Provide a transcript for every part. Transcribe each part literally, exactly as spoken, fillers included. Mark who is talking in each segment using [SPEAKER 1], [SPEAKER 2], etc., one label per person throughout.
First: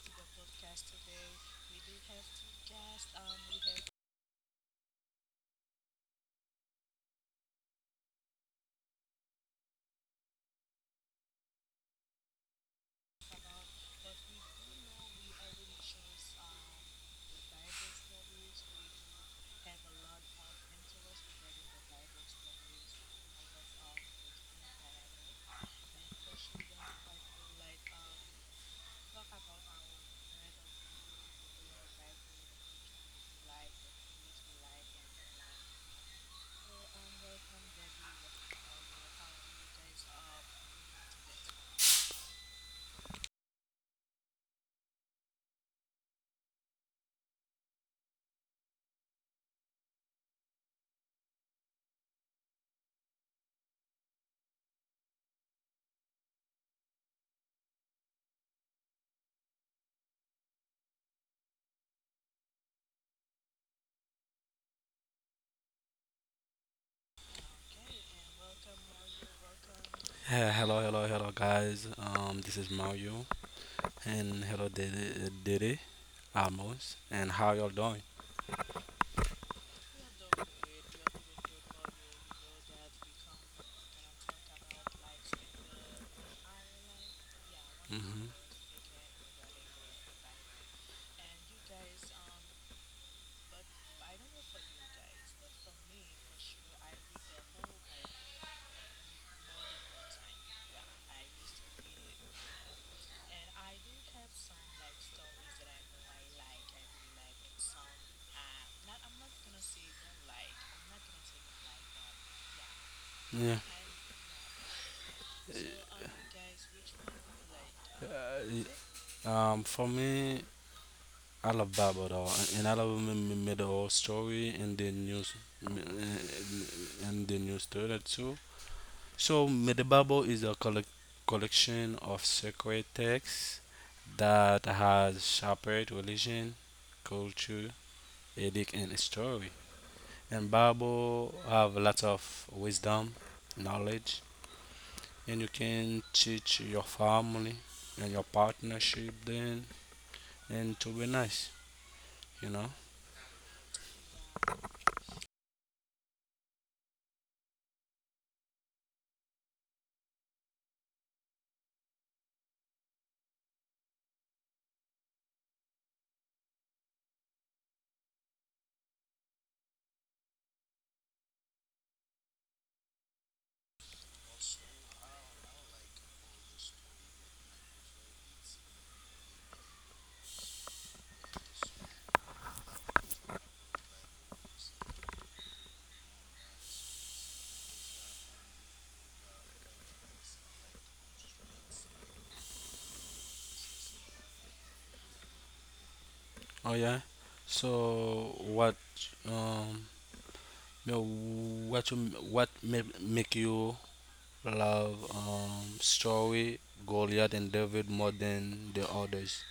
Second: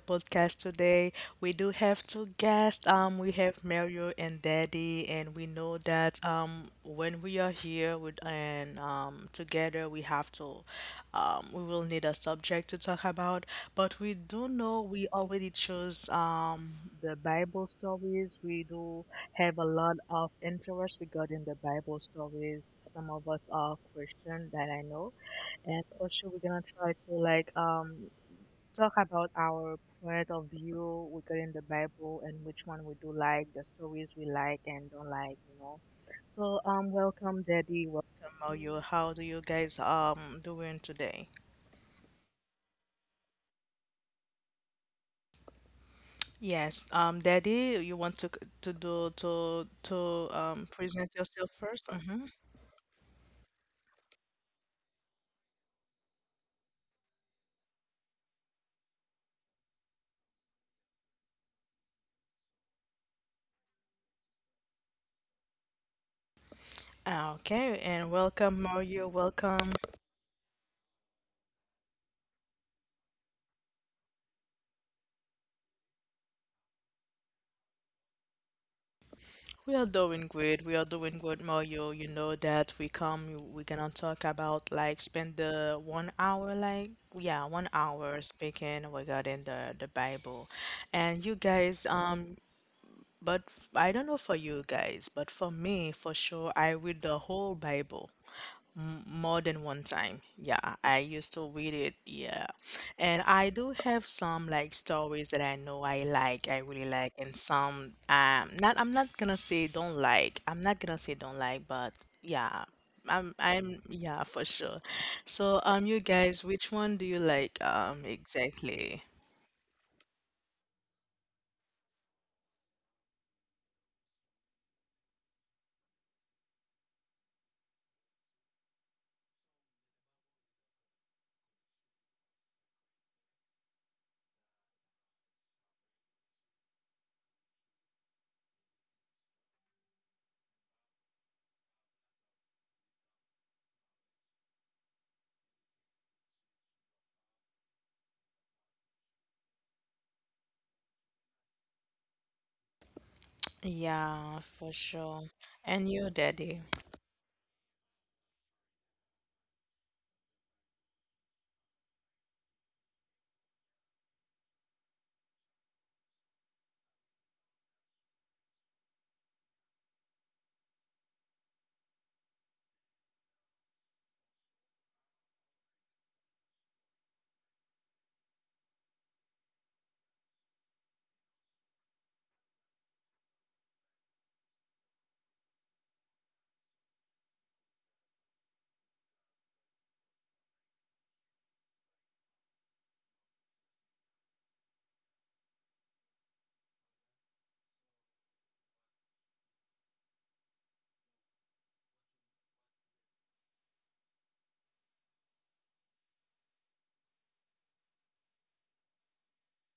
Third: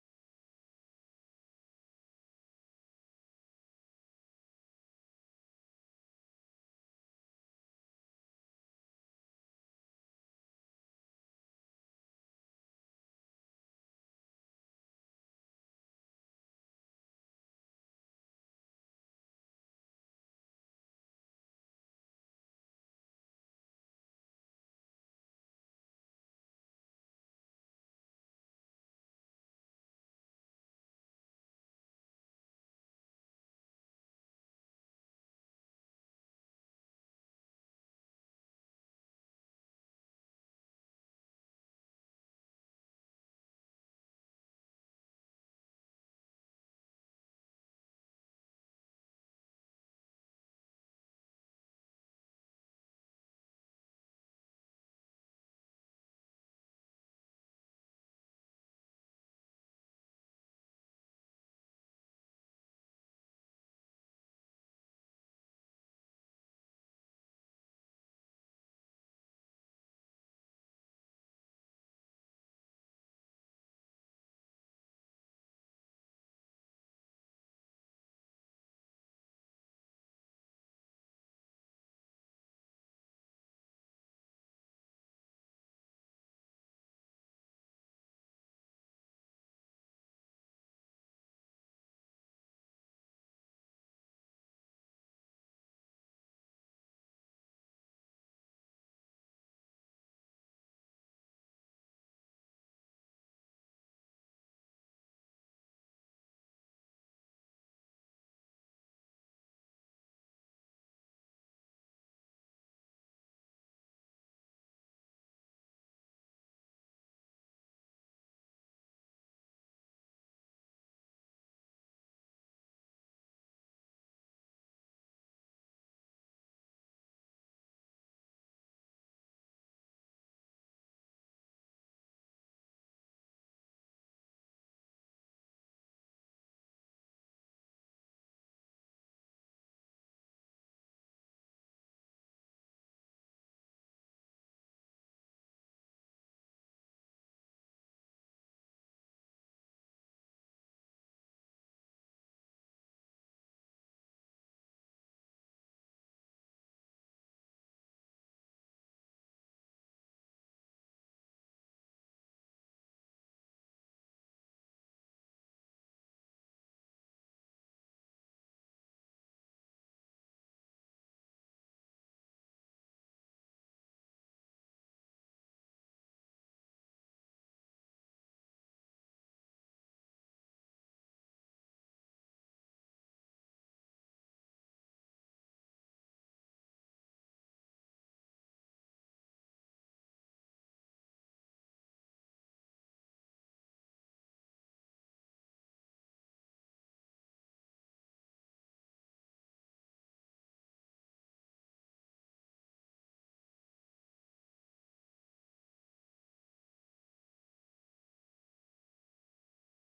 [SPEAKER 1] podcast today. We do have two guests. Um we have Mario and Daddy, and we know that um when we are here with and um together we have to um we will need a subject to talk about, but we do know we already chose um the Bible stories. We do have a lot of interest regarding the Bible stories. Some of us are Christian, that I know. And also, we're gonna try to like um talk about our point of view regarding the Bible and which one we do like, the stories we like and don't like, you know. So um, welcome, Daddy. Welcome, Mario. How do you guys um doing today? Yes, um, Daddy, you want to c- to do to to um present yourself first? Mm-hmm. Okay, and welcome, Mario. Welcome.
[SPEAKER 2] Uh, hello, hello, hello, guys. Um, this is Mario, and hello, Didi, Didi Amos, and how y'all doing?
[SPEAKER 1] We are doing great. We are doing good, Mario. You know that we come, we're gonna talk about like spend the one hour, like yeah, one hour
[SPEAKER 2] Hmm
[SPEAKER 1] speaking regarding the the Bible. And you guys, um, but f- I don't know for you guys, but for me, for sure, I read the whole Bible. M- More than one time. Yeah, I used to read it. Yeah. And I do have some like stories that I know I like, I really like, and some um not, I'm not gonna say don't like. I'm not gonna say don't like, but yeah. I'm
[SPEAKER 2] Yeah.
[SPEAKER 1] I'm yeah, for sure. So um you guys, which one do you like um exactly?
[SPEAKER 2] Uh, um, for me, I love Bible though, and I love me, me, me the whole story and the news, me- and the news story too. So, Medibabo is a collec collection of sacred texts that has shaped religion, culture, ethic, and history. And Bible have lots of wisdom, knowledge, and you can teach your family and your partnership then, and to be nice, you know.
[SPEAKER 1] Yeah, for sure. And you, Daddy.
[SPEAKER 2] Oh yeah. So what um, you know, what you, what ma- make you love um, story, Goliath and David more than the others.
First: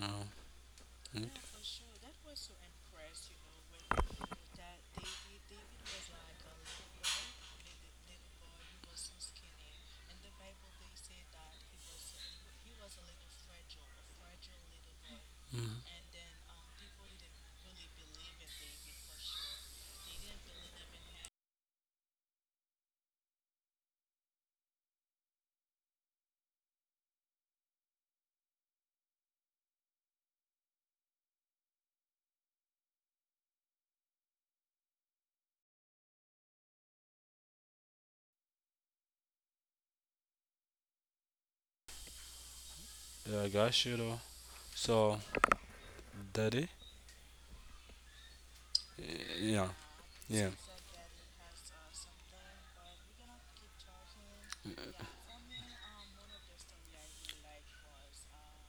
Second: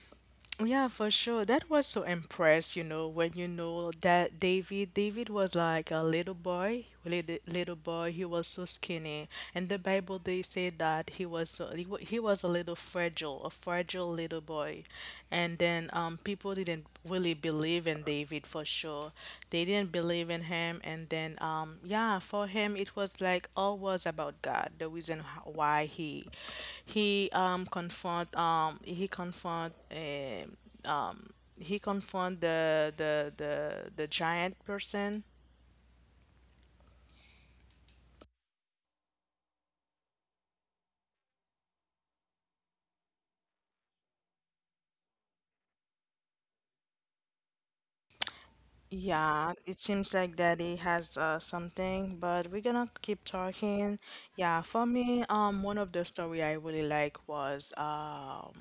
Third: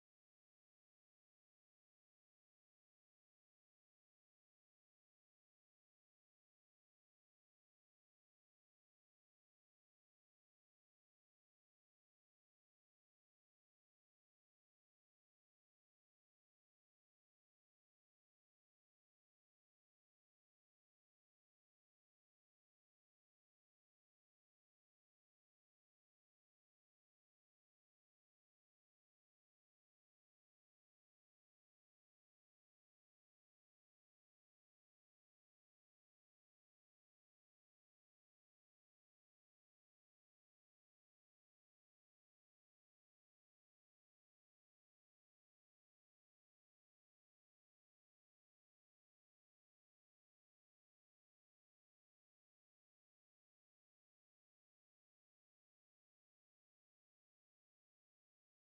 [SPEAKER 2] Uh,
[SPEAKER 1] Yeah, for
[SPEAKER 2] mm. Mm.
[SPEAKER 1] sure. That was so impressed, you know, when you know that David, David was like a little boy, little, little boy. He was so skinny. And the Bible, they say that he was so, he, wa- he was a little fragile, a fragile little boy. And then um people didn't really believe than David for sure. They didn't believe in him, and then um yeah, for him it was like all was about God. The reason h- why he he um confront um he confront um um he confront the the the the giant person.
[SPEAKER 2] Yeah, I got you though. So, daddy?
[SPEAKER 1] Yeah,
[SPEAKER 2] Yeah,
[SPEAKER 1] it seems like
[SPEAKER 2] yeah.
[SPEAKER 1] Daddy has uh, something, but we're gonna keep talking. Yeah, for me, um, one of the story I really like was um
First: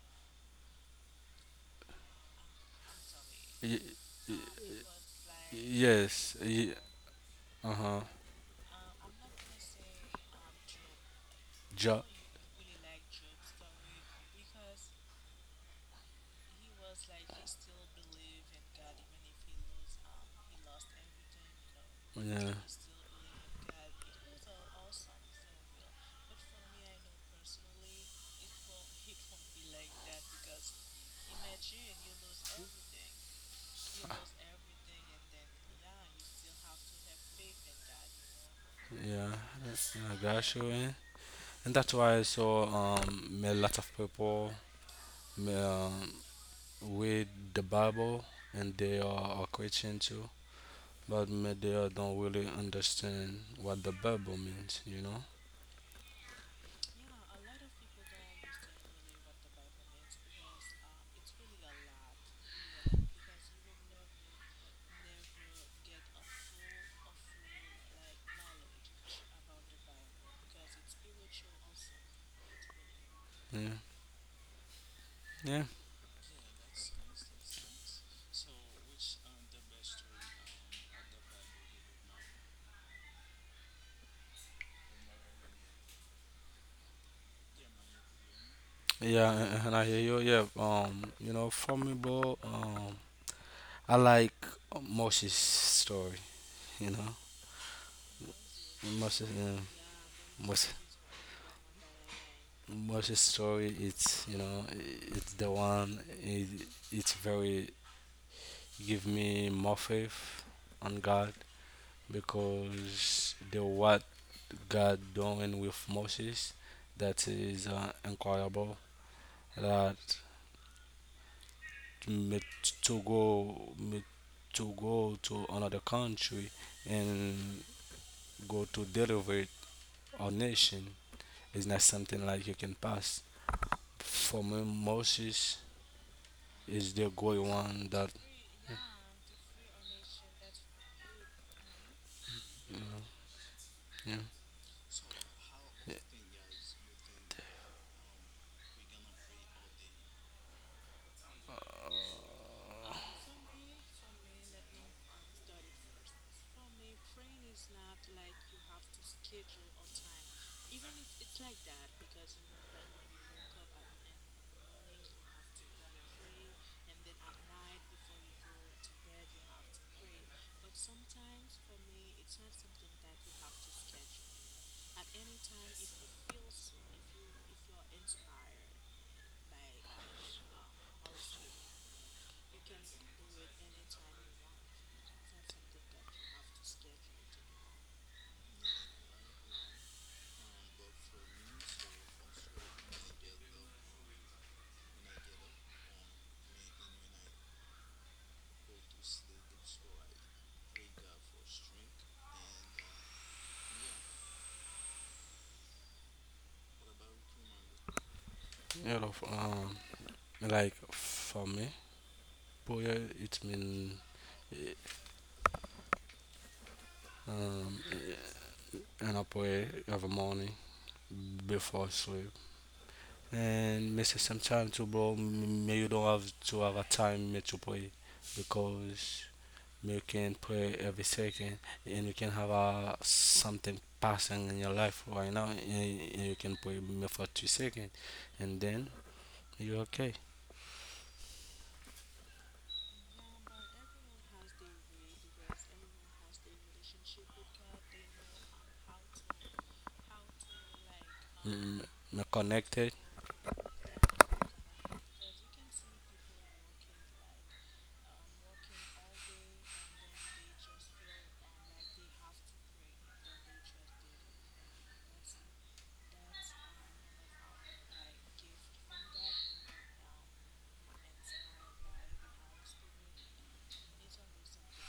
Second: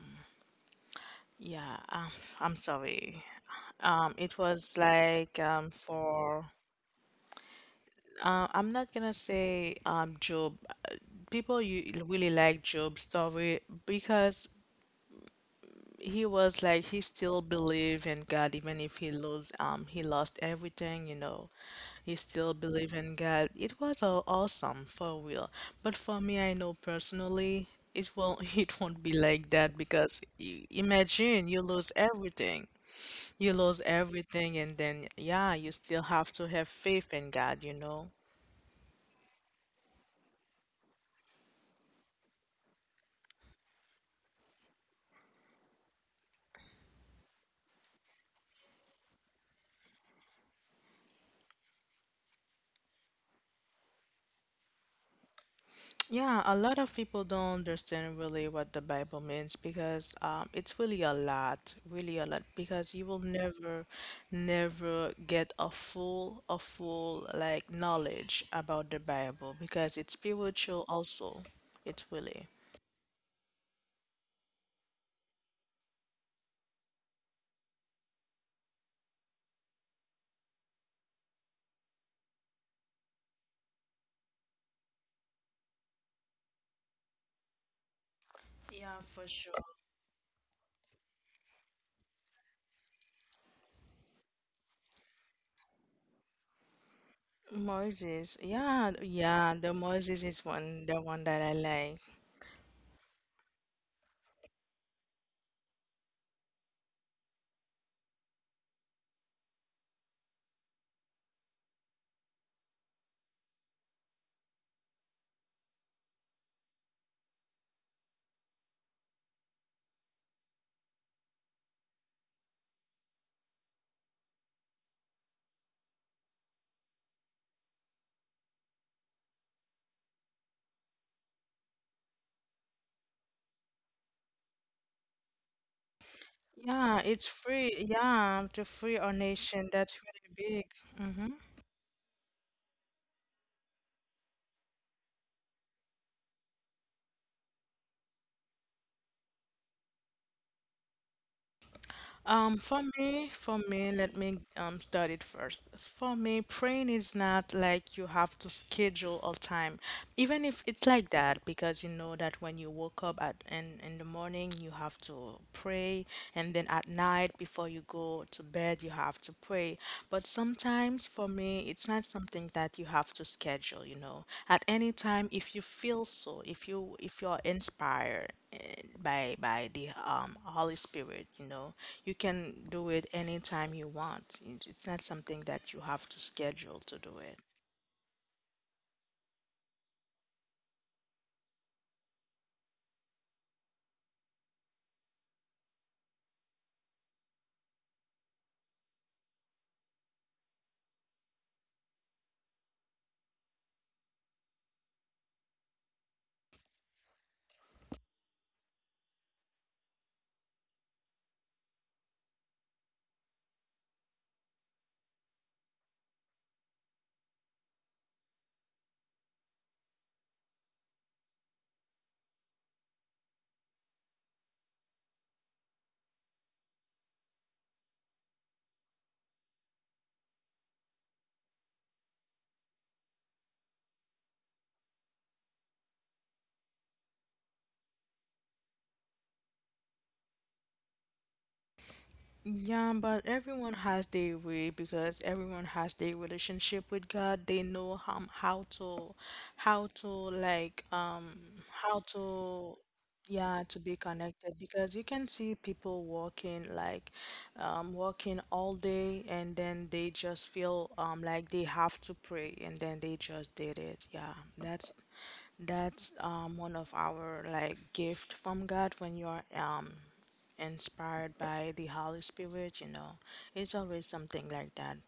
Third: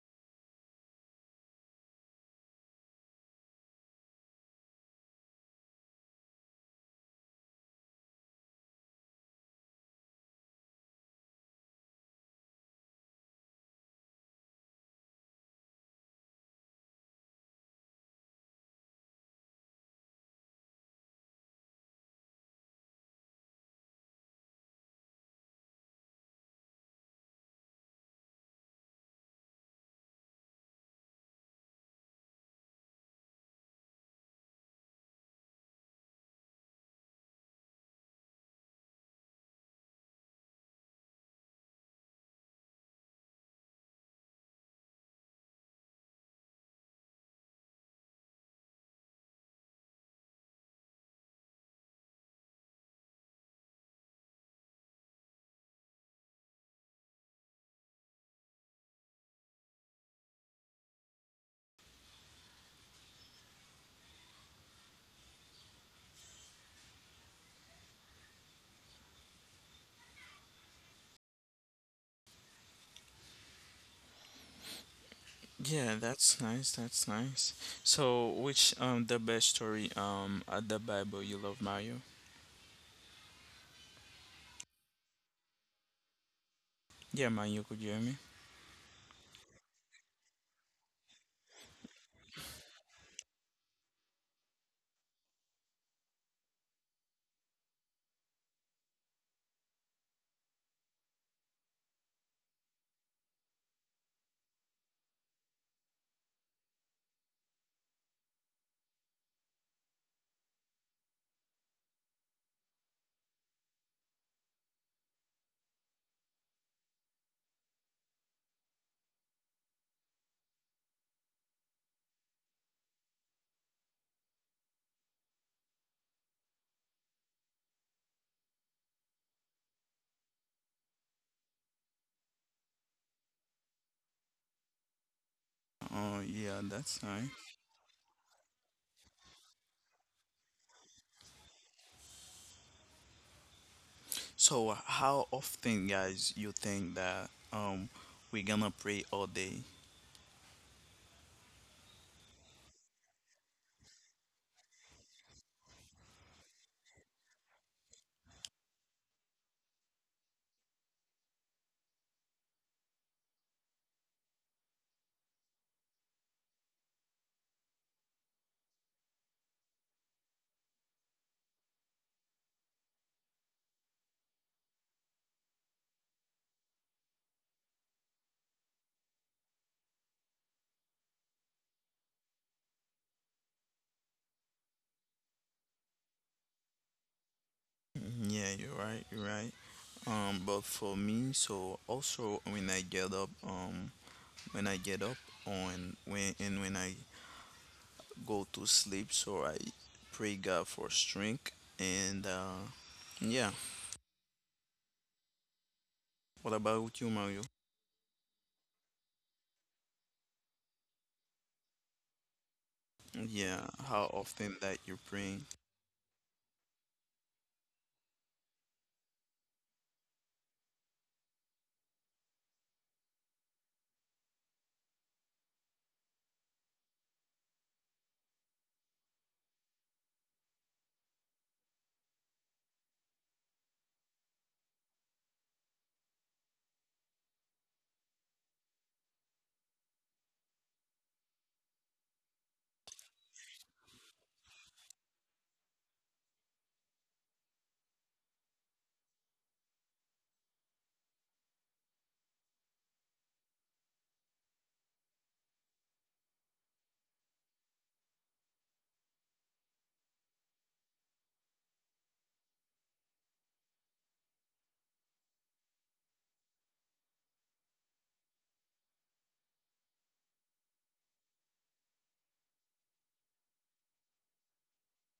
[SPEAKER 1] Yeah, um, I'm sorry.
[SPEAKER 2] Y-
[SPEAKER 1] Um,
[SPEAKER 2] y-
[SPEAKER 1] it was like um,
[SPEAKER 2] yes.
[SPEAKER 1] for
[SPEAKER 2] Y- uh huh.
[SPEAKER 1] uh, I'm not gonna say um, Job. Uh, people, you
[SPEAKER 2] Job.
[SPEAKER 1] really like Job's story because he was like he still believe in God even if he lost um he lost everything, you know. He still
[SPEAKER 2] Yeah.
[SPEAKER 1] believe in God. It was uh, awesome for real. But for me, I know personally, it won't it won't be like that because i- imagine you lose everything. You lose everything, and then, yeah, you still have to have faith in God, you know?
[SPEAKER 2] Yeah, I got you. Eh? And that's why I saw um made a lot of people me, um, read the Bible, and they are a Christian too, but me, they are don't really understand what the Bible means. You know.
[SPEAKER 1] Yeah, a lot of people don't understand really what the Bible means because um, it's really a lot, really a lot, because you will never, never get a full, a full like knowledge about the Bible because it's spiritual also. It's really.
[SPEAKER 2] Yeah, yeah.
[SPEAKER 3] Yeah, that's nice. That's nice. So, which um the best story um at the Bible you love, Mario? Yeah, Mario, could hear me?
[SPEAKER 1] Yeah, for
[SPEAKER 2] Yeah,
[SPEAKER 1] sure.
[SPEAKER 2] and and I hear you. Yeah, um, you know, for me, bro, um, I like Moshe's story. You know,
[SPEAKER 1] Moses, yeah,
[SPEAKER 2] Moshe,
[SPEAKER 1] yeah,
[SPEAKER 2] yeah,
[SPEAKER 1] the Moses is
[SPEAKER 2] Moshe,
[SPEAKER 1] one, the one that I like.
[SPEAKER 2] Moshe's story. It's you know, I- It's the one. It, it's very give me more faith on God because the what God doing with Moses, that is uh, incredible. That mm, to go mm, To go to another country and go to deliver our nation is not something like you can pass. For me, Moses
[SPEAKER 3] Oh, yeah, that's
[SPEAKER 2] is
[SPEAKER 1] Yeah,
[SPEAKER 2] the
[SPEAKER 3] nice.
[SPEAKER 1] it's
[SPEAKER 2] great
[SPEAKER 1] free.
[SPEAKER 2] one that
[SPEAKER 1] Yeah, to free our nation. That's really big. Hmm.
[SPEAKER 2] you
[SPEAKER 3] So, how often, guys, you think that um we're gonna pray all day?
[SPEAKER 2] know,
[SPEAKER 1] Um, for me, for me, let me um start it first. For me, praying is not like you have to schedule all time, even if it's like that, because you know that when you woke up at in in the morning, you have to pray, and then at night before you go to bed, you have to pray. But sometimes for me, it's not something that you have to schedule, you know. At any time, if you feel so, if you if you're inspired eh, by by the um Holy Spirit, you know, you can do it anytime you want. It- It's not something that you have to schedule to do it.
[SPEAKER 3] Yeah, you're right. You're right. Um, but for me, so also when I get up, um, when I get up on when and when I go to sleep, so I pray God for strength and uh, yeah. What about you, Mario?
[SPEAKER 2] you know f- um, like for me, prayer it
[SPEAKER 3] Yeah, how
[SPEAKER 2] means
[SPEAKER 3] often that you bring?
[SPEAKER 2] um, an prayer every morning before sleep. And misses some time too, bro. M- Me, you don't have to have a time me to play because me you can play every second, and you can have a something passing in your life right now, and, and you can play me for two seconds, and then you're okay.
[SPEAKER 1] Yeah, but everyone has their way because everyone has their relationship with God. They know how, how to, how to like, um,
[SPEAKER 2] Mm,
[SPEAKER 1] how
[SPEAKER 2] me
[SPEAKER 1] to,
[SPEAKER 2] connected,
[SPEAKER 1] yeah, to be connected because you can see people walking like, um, walking all day and then they just feel um like they have to pray and then they just did it. Yeah, that's that's um one of our like gift from God when you are um inspired by the Holy Spirit, you know. It's always something like that.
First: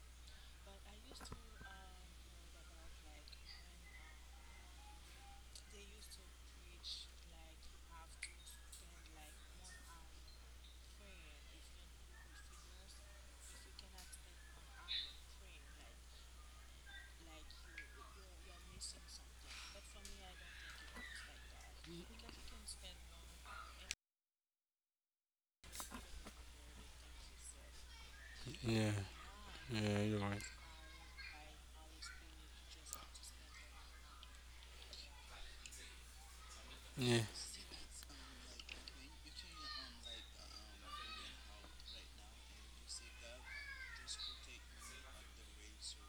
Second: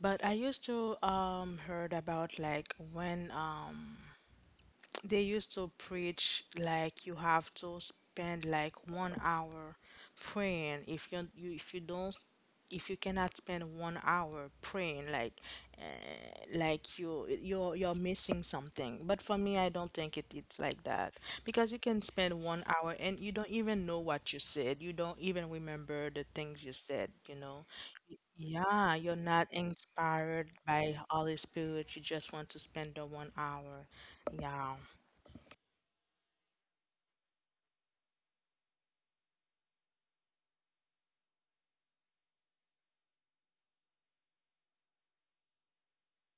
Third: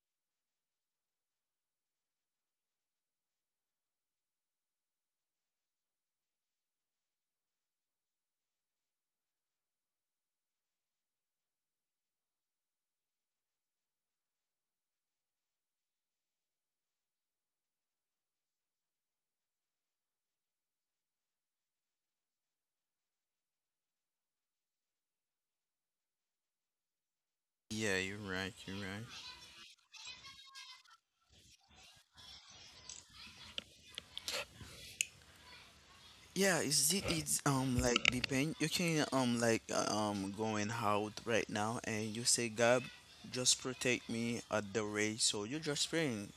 [SPEAKER 1] But I used to um heard about like when um they used to preach like you have to spend like one hour praying if you, you if you don't, if you cannot spend one hour praying like uh, like you you're you're missing something. But for me, I don't think it, it's like that, because you can spend one hour and you don't even know what you said. You don't even remember the things you said, you know.
[SPEAKER 3] Yeah, you're right, you're
[SPEAKER 1] Yeah,
[SPEAKER 3] right.
[SPEAKER 2] yeah,
[SPEAKER 1] you're not
[SPEAKER 2] yeah, you're
[SPEAKER 1] inspired
[SPEAKER 2] right,
[SPEAKER 1] by Holy Spirit, you just want to spend the one hour, yeah.
[SPEAKER 3] Yeah, it's it
[SPEAKER 2] yeah,
[SPEAKER 3] it's um like depend you can um like uh, um going out right now and you say God just protect me at the race, so you're just praying.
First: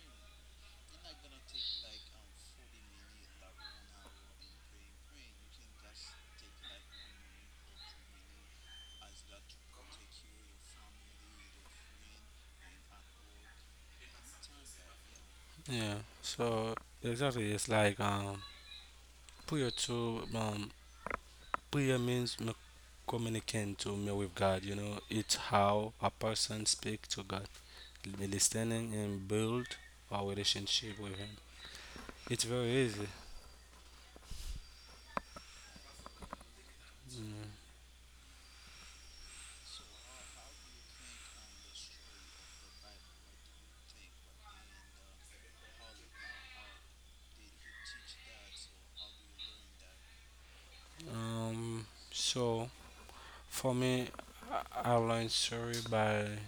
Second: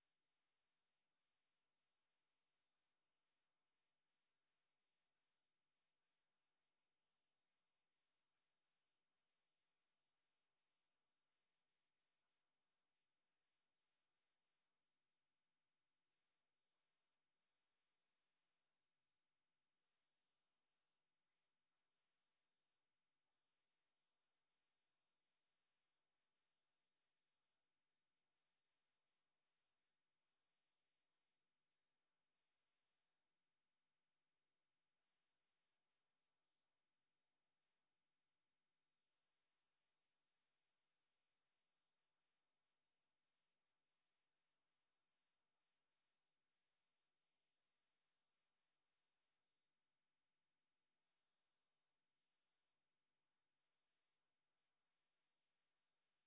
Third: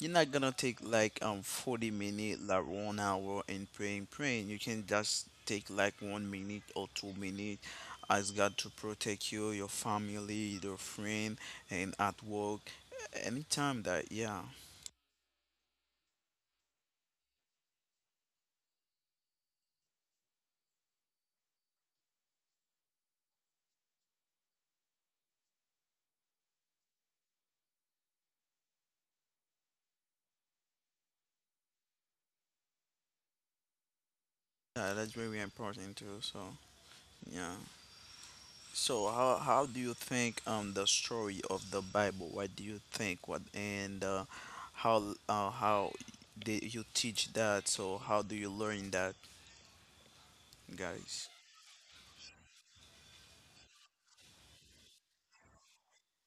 [SPEAKER 3] You're not gonna take like um forty minutes, like one hour in praying, praying. You can just take like one minute or two minutes. Ask God to protect you, your family, your friend, and at work. Anytime that, yeah,
[SPEAKER 2] yeah. So exactly, it's like um, put your two um prayer means m- communicating to me with God. You know, it's how a person speaks to God, listening and build our relationship with Him. It's very easy.
[SPEAKER 3] yeah, that's very important too. So
[SPEAKER 2] Mm.
[SPEAKER 3] yeah. So how how do you think um the story of the Bible? What do you think? What and uh, how uh, How did you teach that? So how do you learn that, guys?
[SPEAKER 2] Um, so for me, I I learned story by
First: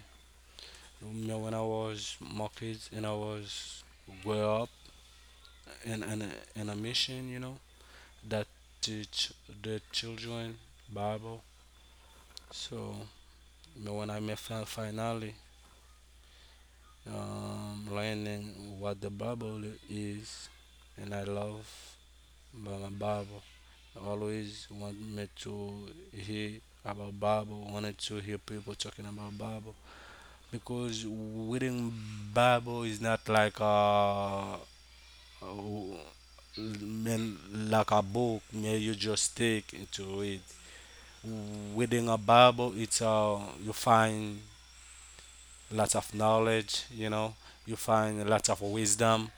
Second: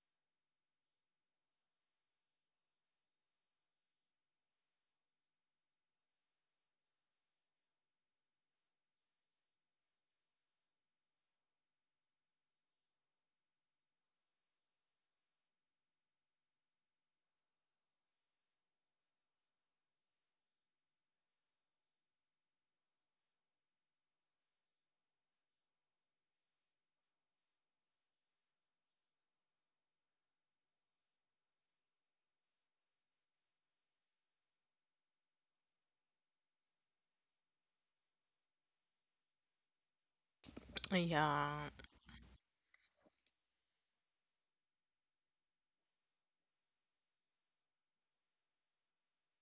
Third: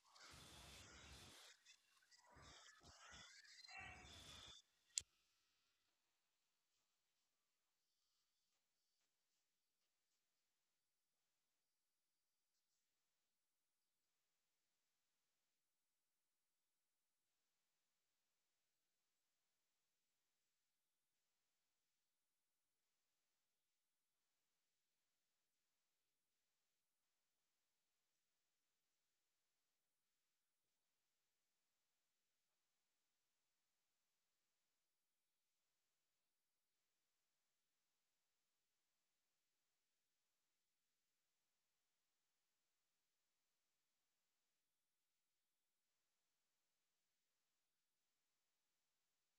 [SPEAKER 2] you know, when I was more kids and I was well up in in a, in a mission. You know, that teach the children Bible. So you know, when I met fin- finally um, learning what the Bible is, and I love my Bible. I always want me to hear about Bible. Wanted to hear people talking about Bible because reading Bible is not like a, a mean like a book where you just take it to read.
[SPEAKER 1] Yeah,
[SPEAKER 2] Reading a Bible, it's uh, you find lots of knowledge, you know, you find lots of wisdom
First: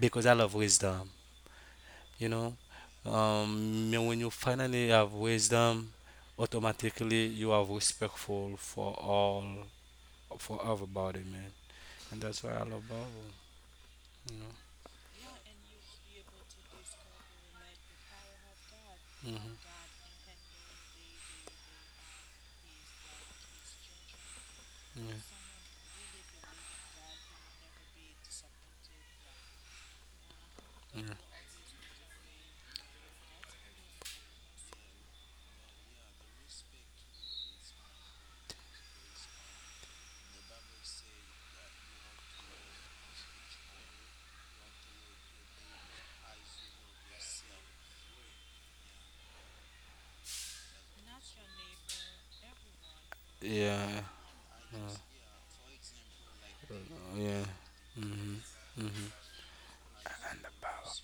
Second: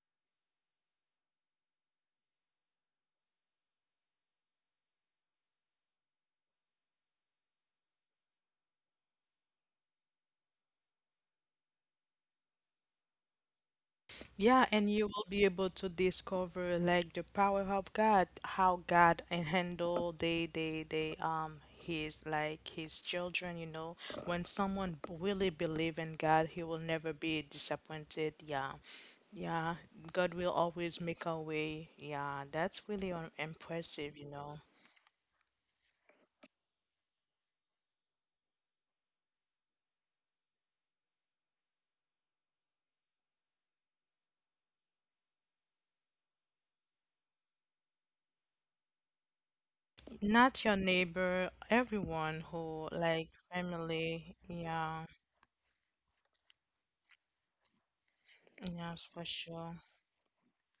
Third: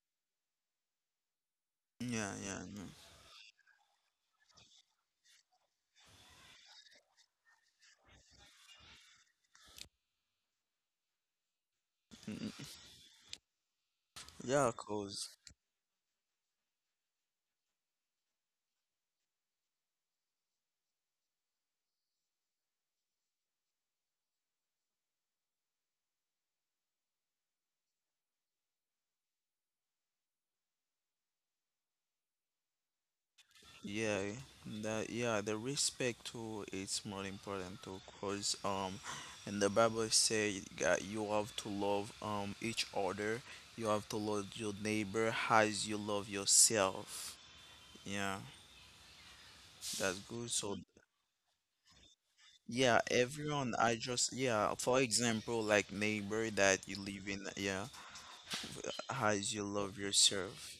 [SPEAKER 2] because I love wisdom, you
[SPEAKER 3] Yeah,
[SPEAKER 2] know.
[SPEAKER 3] yeah, yeah.
[SPEAKER 2] Um, and when you finally have wisdom, automatically you are respectful for all, for everybody, man. And that's why I
[SPEAKER 3] Mm.
[SPEAKER 2] love Bible, you know.
[SPEAKER 1] yeah,
[SPEAKER 3] Yeah,
[SPEAKER 1] and you will
[SPEAKER 3] cause
[SPEAKER 1] be able to discover like the power of God, how God
[SPEAKER 2] Hmm
[SPEAKER 1] and handle they they they um his like his children, you know. When someone b- really believe in God, he will never be disappointed. Yeah. Yeah, God will always make a way. Yeah, that's really um, impressive,
[SPEAKER 3] yeah,
[SPEAKER 1] you know.
[SPEAKER 3] that yeah, the respect too is more important too, cause um, and the Bible say that you have to love um each other, you have to love your neighbor as you love yourself. Yeah, that's good.
[SPEAKER 1] Not your
[SPEAKER 3] So
[SPEAKER 1] neighbor, everyone who
[SPEAKER 3] yeah,
[SPEAKER 1] like
[SPEAKER 3] everyone,
[SPEAKER 2] Yeah.
[SPEAKER 3] I
[SPEAKER 1] family.
[SPEAKER 3] just
[SPEAKER 2] Yeah.
[SPEAKER 3] yeah, for
[SPEAKER 1] Yeah,
[SPEAKER 3] example, like neighbor that you
[SPEAKER 2] Yeah.
[SPEAKER 3] live in, yeah,
[SPEAKER 2] Mm-hmm. Mm-hmm.
[SPEAKER 1] yes, for
[SPEAKER 3] as you
[SPEAKER 1] sure.
[SPEAKER 3] love yourself.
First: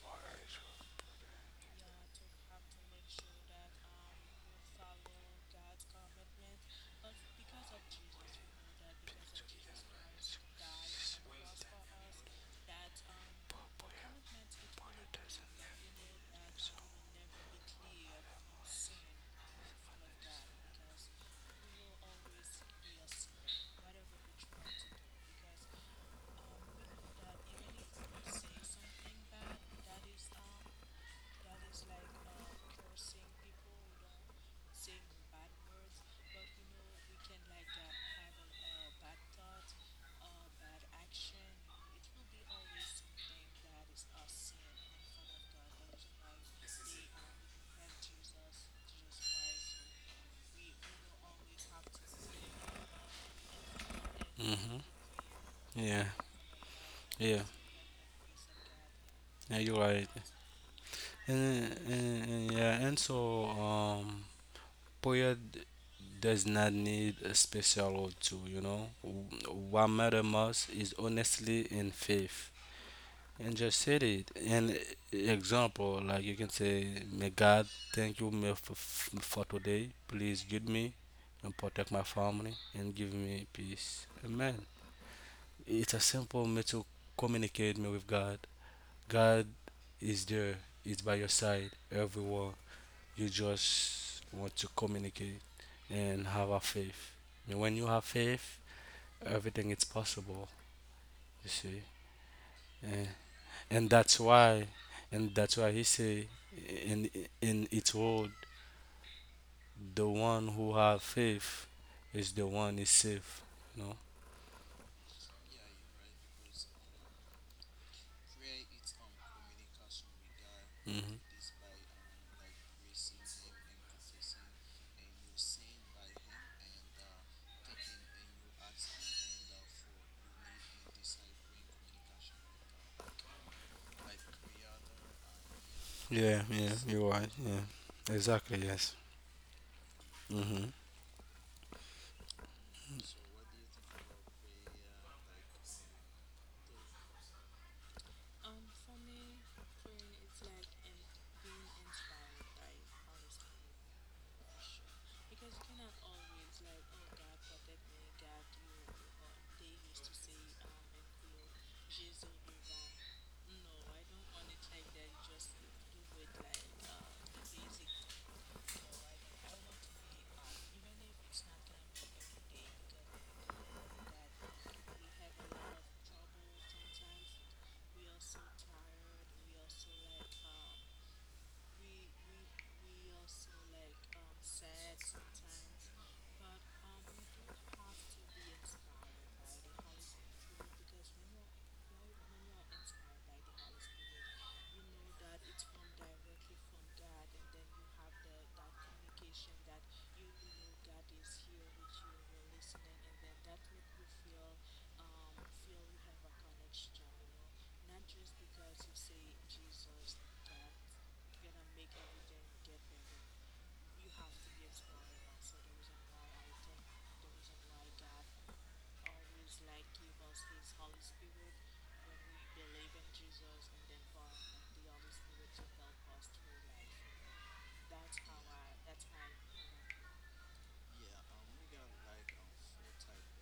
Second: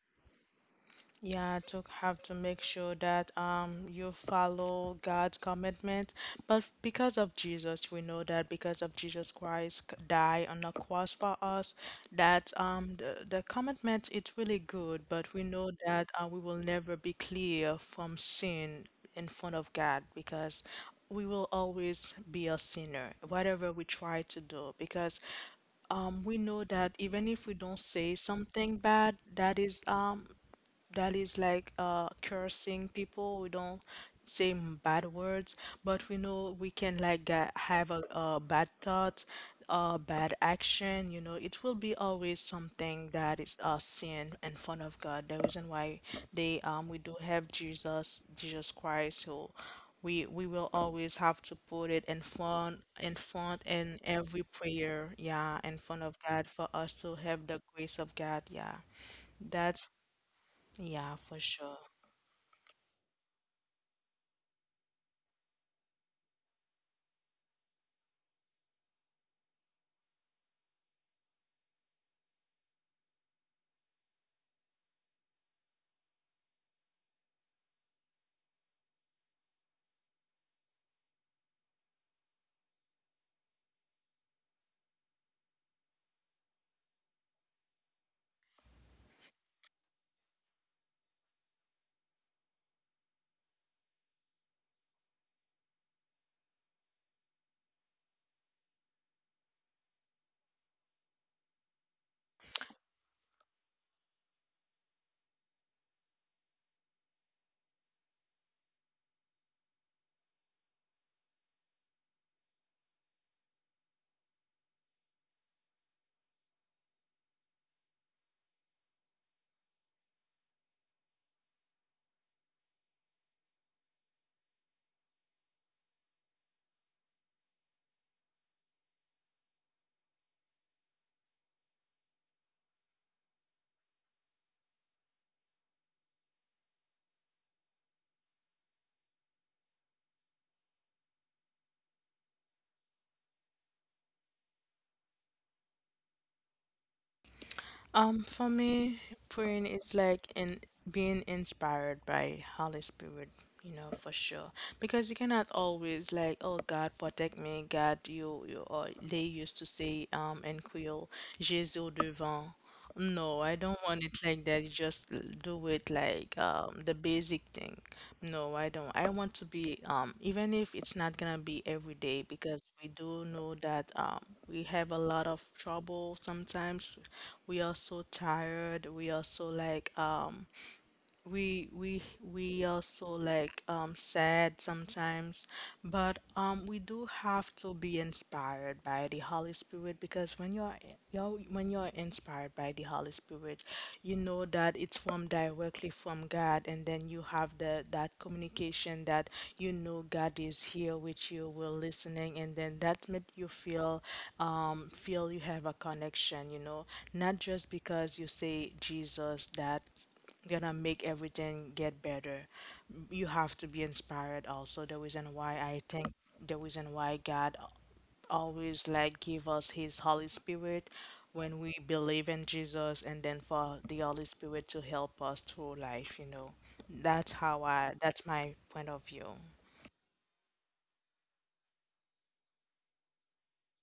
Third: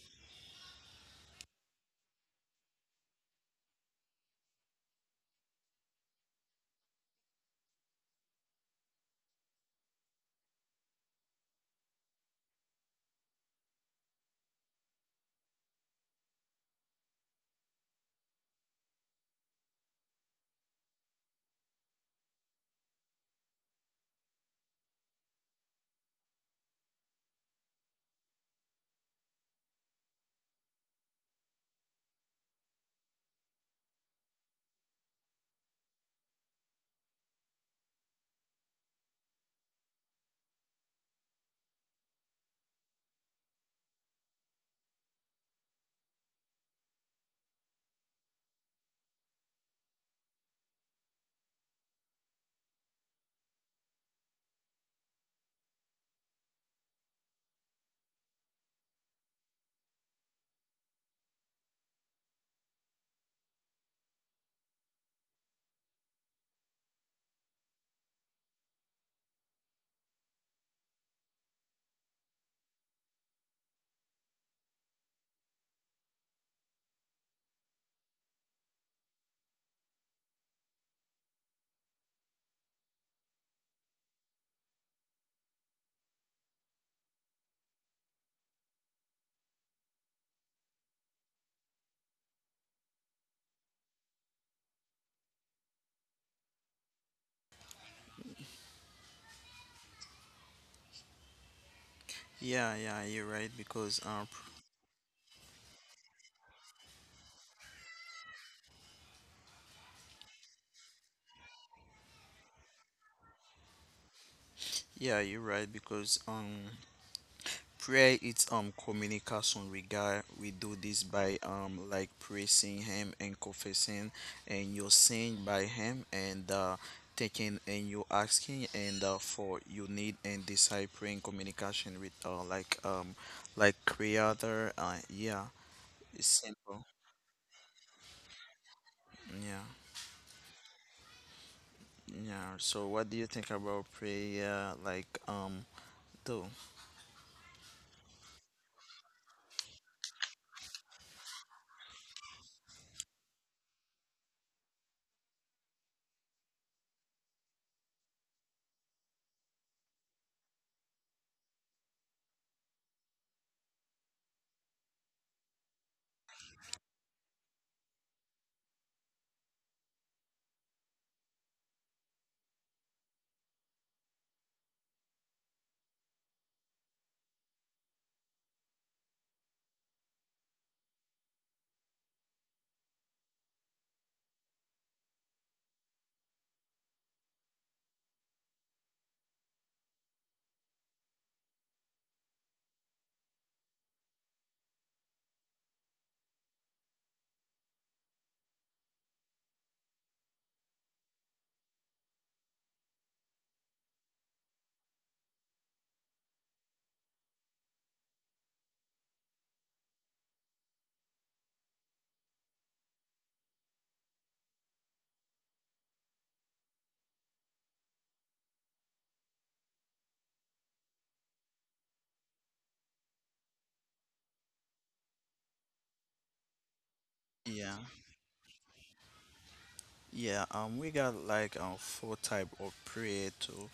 [SPEAKER 1] Yeah, to have to make sure that um you follow God's commitment. But because of Jesus, we know that because of Jesus Christ c- die on the cross for us, that um the, the commitment it's really good, but we know that uh, we will never be clear from sin in front of God because we will always be a sinner, whatever we try to do, because um, we know that even if we don't say something bad, that is um, that is like uh cursing people. We don't say m- bad words, but we know we can like get, have a, a bad thought, a bad action. You know, it will be always something that is a sin in front of God. The reason why they um we do have Jesus, Jesus Christ, who we we will always have to put it in front in front in every
[SPEAKER 2] Mm-hmm.
[SPEAKER 1] prayer, yeah, in front
[SPEAKER 2] Yeah.
[SPEAKER 1] of God for us to
[SPEAKER 2] Yeah.
[SPEAKER 1] have the grace of God, yeah.
[SPEAKER 2] Yeah, you're
[SPEAKER 1] That's
[SPEAKER 2] right.
[SPEAKER 1] yeah, for
[SPEAKER 2] And,
[SPEAKER 1] sure.
[SPEAKER 2] and, yeah, and so um, prayer d- does not need a special or two, you know. W- What matter most is honestly in faith. And just said it. An example, like you can say, may God thank you me for, for today. Please guide me and protect my family and give me peace. Amen. It's a simple way to communicate me with God. God is there, is by your side everywhere. You just want to communicate and have a faith. And when you have faith, everything is possible. You see,
[SPEAKER 3] Yeah, yeah,
[SPEAKER 2] and,
[SPEAKER 3] you're right
[SPEAKER 2] and
[SPEAKER 3] because
[SPEAKER 2] that's
[SPEAKER 3] um,
[SPEAKER 2] why, and that's why he say in in its word, the one who have faith is the one is safe. You know.
[SPEAKER 3] yeah, you're right because um. Prayer is um communication with God. We do this
[SPEAKER 2] Hmm
[SPEAKER 3] by um like praising Him and confessing and your sin by Him and uh taking and you asking and uh, for your need and discipling communication with uh like um like Creator. Uh yeah, it's
[SPEAKER 2] Yeah,
[SPEAKER 3] simple.
[SPEAKER 2] yeah, you're right. Yeah, exactly. Yes.
[SPEAKER 3] Yeah,
[SPEAKER 2] hmm
[SPEAKER 3] yeah. So what do you think about prayer? Like um do?
[SPEAKER 1] Um, for me, praying is like in being inspired by Holy Spirit, you know, for sure. Because you cannot always like, oh God, protect me, God, you, you, or they used to say, um, in Creole, Jésus au devant. No, I don't want it like that. You just l- do it like um, the basic thing. No, I don't. I want to be um, even if it's not gonna be every day, because we do know that um, we have a lot of trouble sometimes. We are so tired. We are so like um, we we we also like um sad sometimes, but um we do have to be inspired by the Holy Spirit because when you're you're when you're inspired by the Holy Spirit, you know that it's from directly from God, and then you have the that communication that you know God is here with you, we're listening, and then that make you feel um feel you have a connection, you know, not just because you say Jesus that gonna make everything get better. You have to be inspired also. The reason why I think the reason why God always like give us his Holy Spirit when we believe in Jesus, and then for the Holy Spirit to help us through life, you know. That's how
[SPEAKER 3] Yeah.
[SPEAKER 1] I That's my point of view.
[SPEAKER 3] Yeah, um, we got like um four type of prayer too.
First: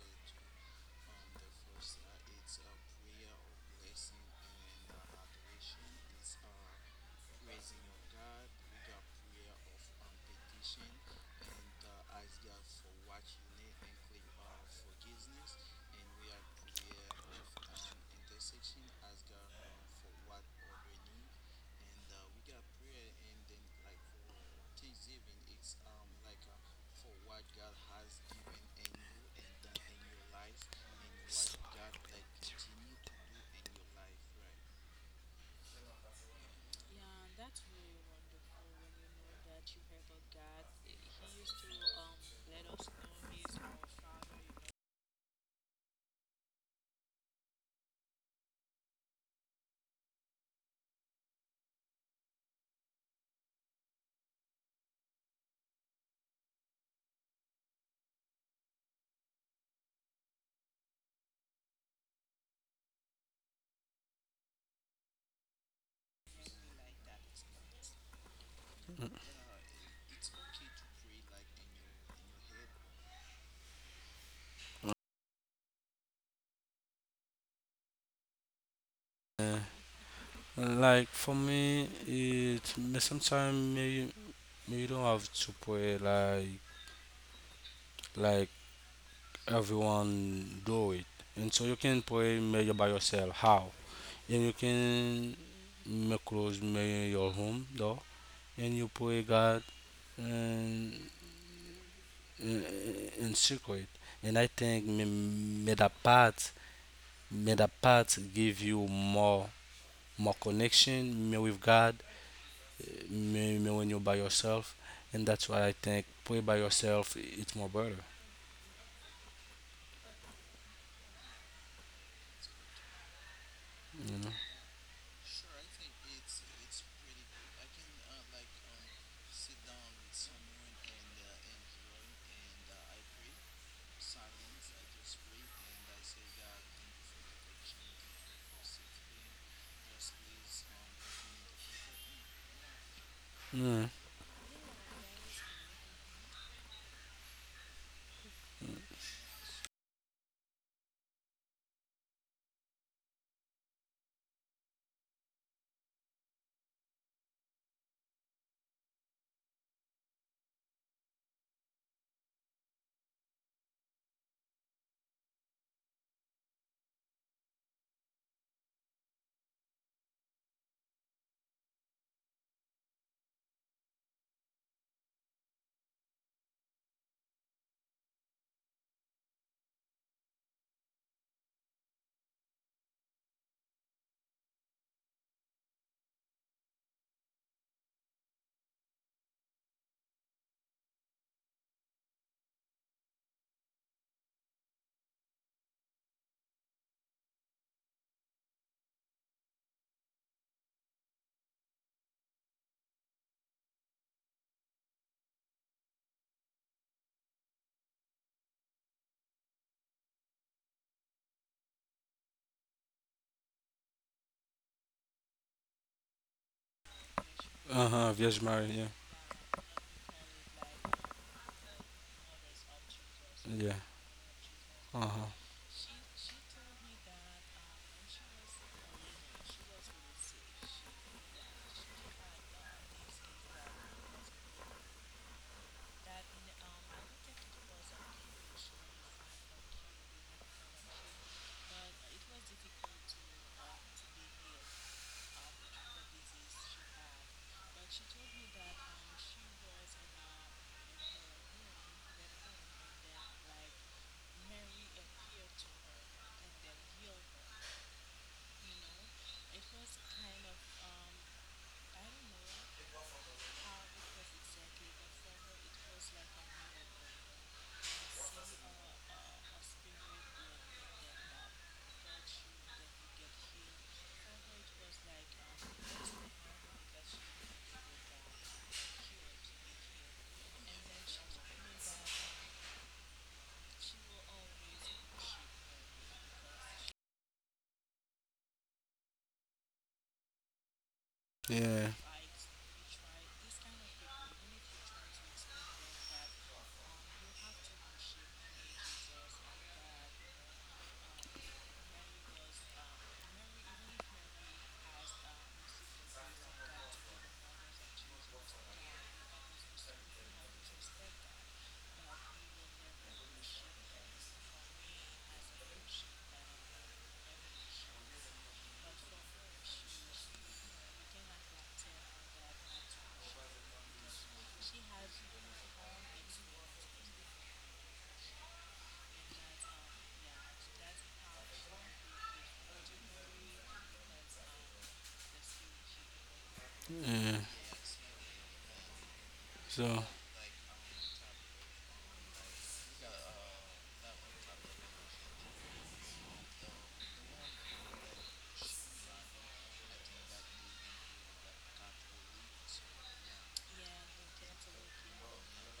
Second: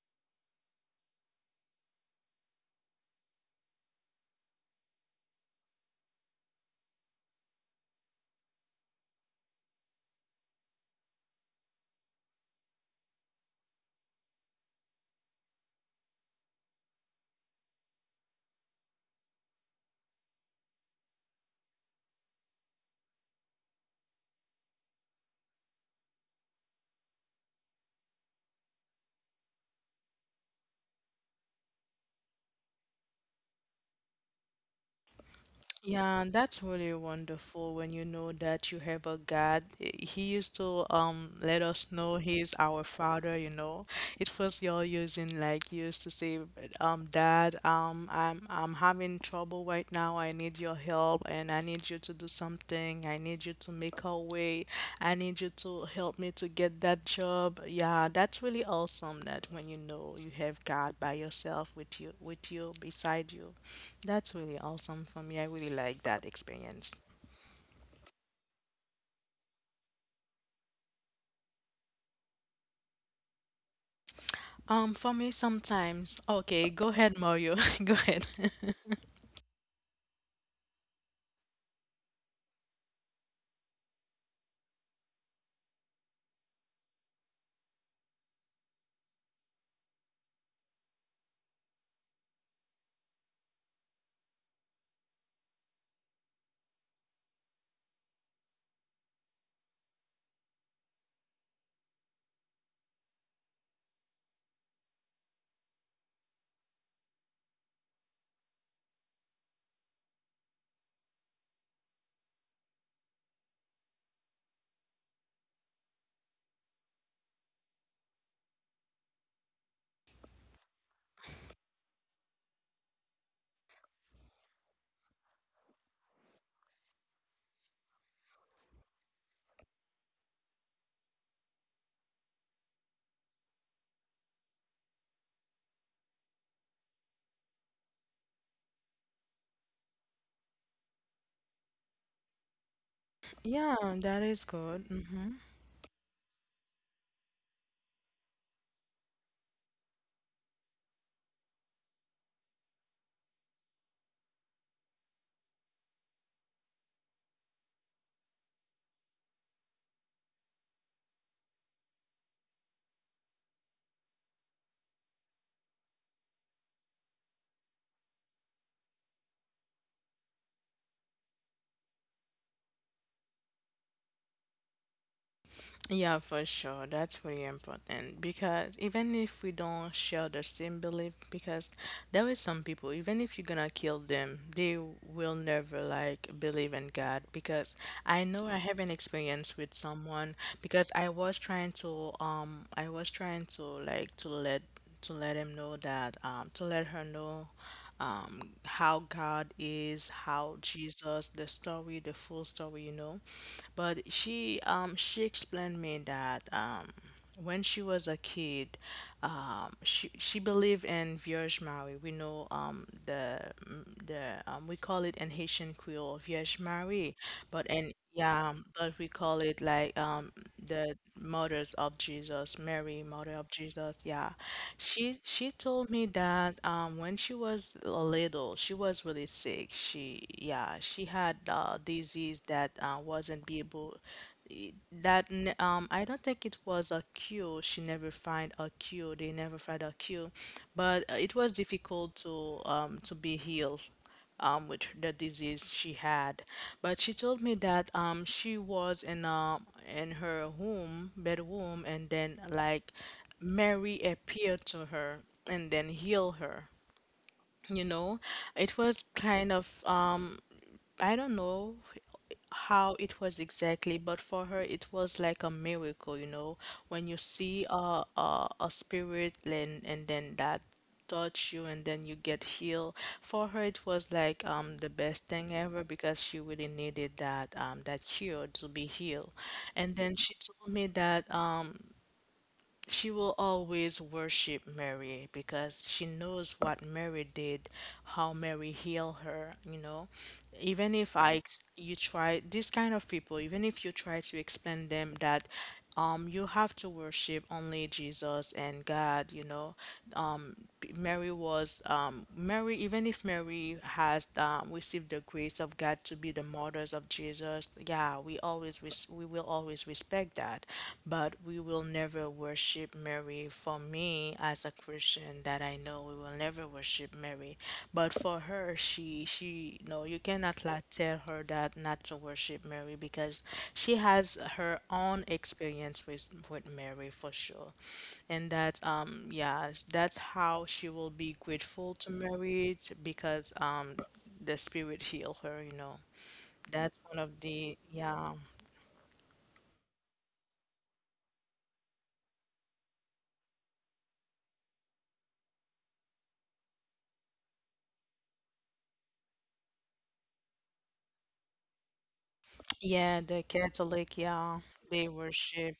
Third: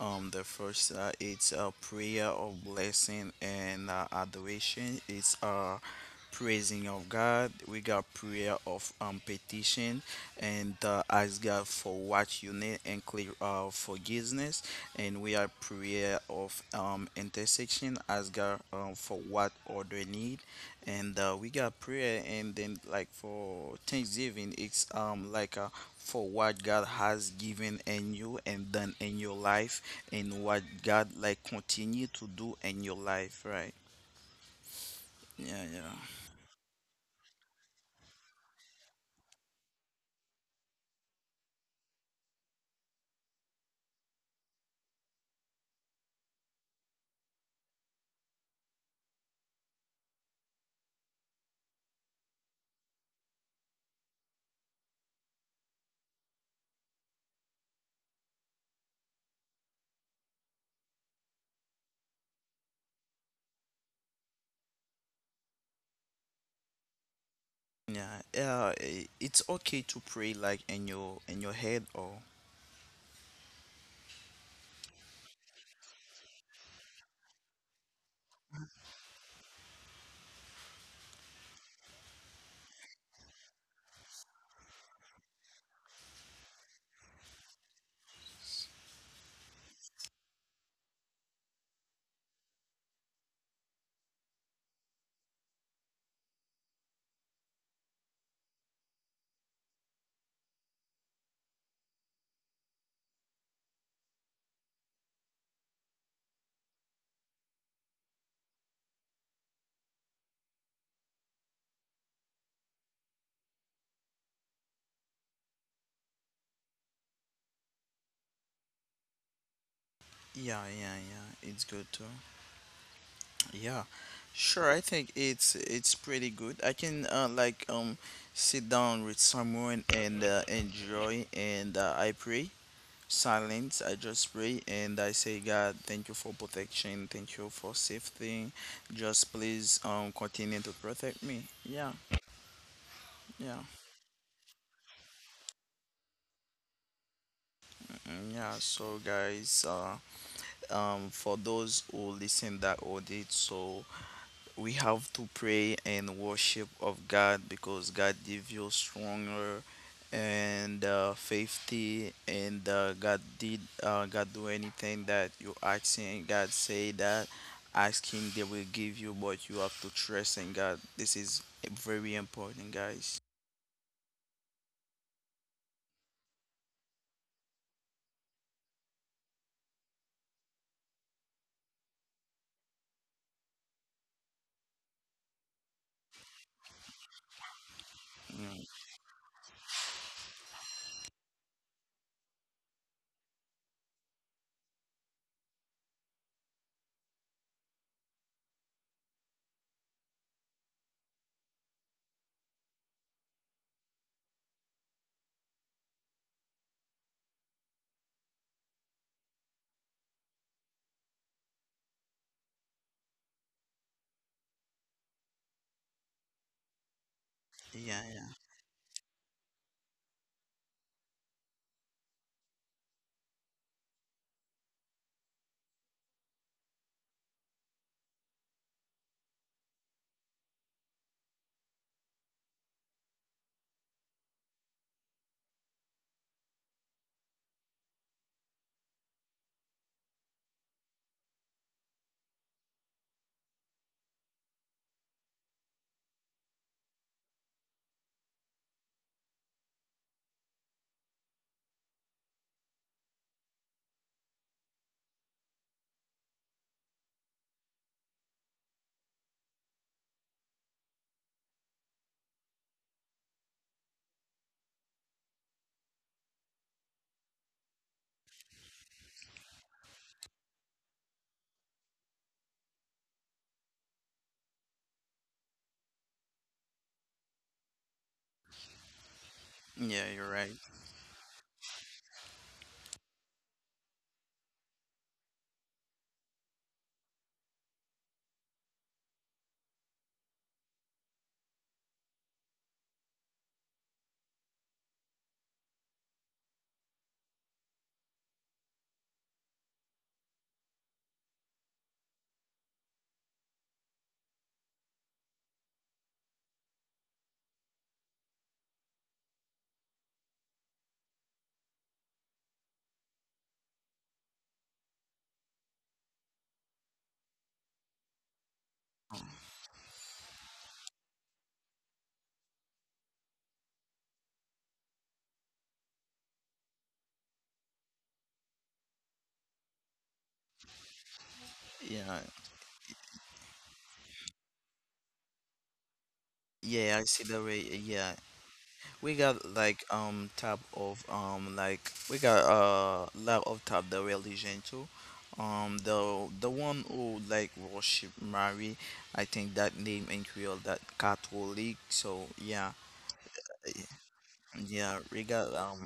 [SPEAKER 3] Um, the first uh, it's a prayer of blessing and uh, adoration. It's uh praising of God. We got prayer of um petition and uh, ask God for what you need and clear uh, forgiveness, and we are prayer of um, intersection, ask God um, for what order need, and uh, we got prayer and then like for thanksgiving, it's um like uh, for what God has given in you and done in your life and what God like continue to do in your life, right? Yeah, yeah,
[SPEAKER 1] Yeah, that's really wonderful when you know that you have a God. Eh, he used to um let us know he's our father, you know. It was y'all using like you used to say, um, Dad, um, I'm I'm having trouble right now. I need your help and I need you to do something. I need you to make a way. I need you to help me to get that job. Yeah, that's really awesome that when you know you have God by yourself, with you, with you beside you. That's really awesome. For me, I really like that experience.
[SPEAKER 3] yeah, yeah. I- it's okay to pray like in your in your head or
[SPEAKER 1] Um, for me, sometimes. Okay, go ahead, Mario. Go ahead.
[SPEAKER 2] Yeah. Like for me, it sometimes you, you don't have to pray like like everyone do it, and so you can play mayor by yourself how, and you can make close mayor your home door and you play god and in, in secret, and I think me- me that part may that part give you more more connection me with god, eh, me, me when you're by yourself, and that's why I think play by yourself it's more better.
[SPEAKER 3] yeah, yeah, yeah, it's good too. Yeah, sure. I think it's it's pretty good. I can uh, like um sit down with someone and uh, enjoy and uh, I pray silence. I just pray and I say, God, thank you for protection. Thank you for safety. Just please um continue to protect me. Yeah, yeah,
[SPEAKER 2] Yeah.
[SPEAKER 1] Yeah, that is good. Mm-hmm.
[SPEAKER 3] mm, yeah. So guys, uh, um, for those who listen that audit, so we have to pray and worship of God because God gives you stronger and uh, faithful, and uh, God did uh, God do anything that you asking. God say that ask him, they will give you, but you have to trust in God. This is very important, guys.
[SPEAKER 1] Yeah, for sure. That's really important because even if we don't share the same belief, because there is some people, even if you're gonna kill them, they will never like believe in God. Because I know I
[SPEAKER 3] Mm,
[SPEAKER 1] have an experience with someone, because I was trying to um I was trying to like to let to let him know that um to let her know um how God is, how Jesus, the story, the full story, you know. But she um she explained me that um when she was a kid, um, she she believed in Vierge Marie. We know um, the mm, the um, we call it in Haitian Creole Vierge Marie, but
[SPEAKER 2] Uh-huh,
[SPEAKER 1] and
[SPEAKER 2] virgin
[SPEAKER 3] yeah,
[SPEAKER 2] mary,
[SPEAKER 1] yeah,
[SPEAKER 2] yeah,
[SPEAKER 1] but we call it like um, the mothers of Jesus, Mary, mother
[SPEAKER 2] yeah,
[SPEAKER 1] of Jesus. Yeah,
[SPEAKER 2] uh-huh.
[SPEAKER 1] she she told me that um, when she was little, she was really sick. She yeah, she had uh, disease that uh, wasn't be able it- that n- um I don't think it was a cure. She never find a cure. They never find a cure, but uh, it was difficult to um to be healed um with the disease she had. But she told me that um she was in uh in her home bedroom and then like Mary appeared to her and then healed her. You know, it was kind of I don't know how it was exactly, but for her it was like a miracle, you know, when you see a a, a spirit and and then that touch you and then you get healed. For her it was like um the best thing ever because she really needed that um that cure to be healed.
[SPEAKER 3] yeah,
[SPEAKER 1] And
[SPEAKER 3] yeah,
[SPEAKER 1] then
[SPEAKER 3] you're
[SPEAKER 1] she
[SPEAKER 3] right,
[SPEAKER 1] told me that she will always worship Mary because she knows what Mary did, how Mary healed her, you know. Even if I ex-
[SPEAKER 2] Yeah,
[SPEAKER 1] you try these kind of people, even if you try to explain them that um you have to worship only Jesus and God, you know. Um B- Mary was um, Mary, even if Mary has um, received the grace of God to be the martyrs of Jesus, yeah, we always res we will always respect that, but we will never worship Mary. For me, as a Christian, that I know, we will never worship Mary. But for her, she she no, you cannot like tell her that not to worship Mary because she has her own experience with with Mary for sure, and that um yeah, that's how she will be grateful to
[SPEAKER 3] yeah,
[SPEAKER 1] Mary t- because um the spirit heal her, you know.
[SPEAKER 3] yeah,
[SPEAKER 1] That's
[SPEAKER 3] I see
[SPEAKER 1] one
[SPEAKER 3] the
[SPEAKER 2] yeah.
[SPEAKER 1] of
[SPEAKER 3] way,
[SPEAKER 1] the
[SPEAKER 3] yeah.
[SPEAKER 1] yeah
[SPEAKER 3] We got like
[SPEAKER 2] So,
[SPEAKER 3] um type of um like we got a lot of type the religion too. Um the the one who like worship Mary, I think that name in Creole that Catholic. So yeah,
[SPEAKER 1] yeah, the
[SPEAKER 3] eh,
[SPEAKER 1] Catholic, yeah,
[SPEAKER 3] yeah,
[SPEAKER 1] they
[SPEAKER 3] we got um,
[SPEAKER 1] worship.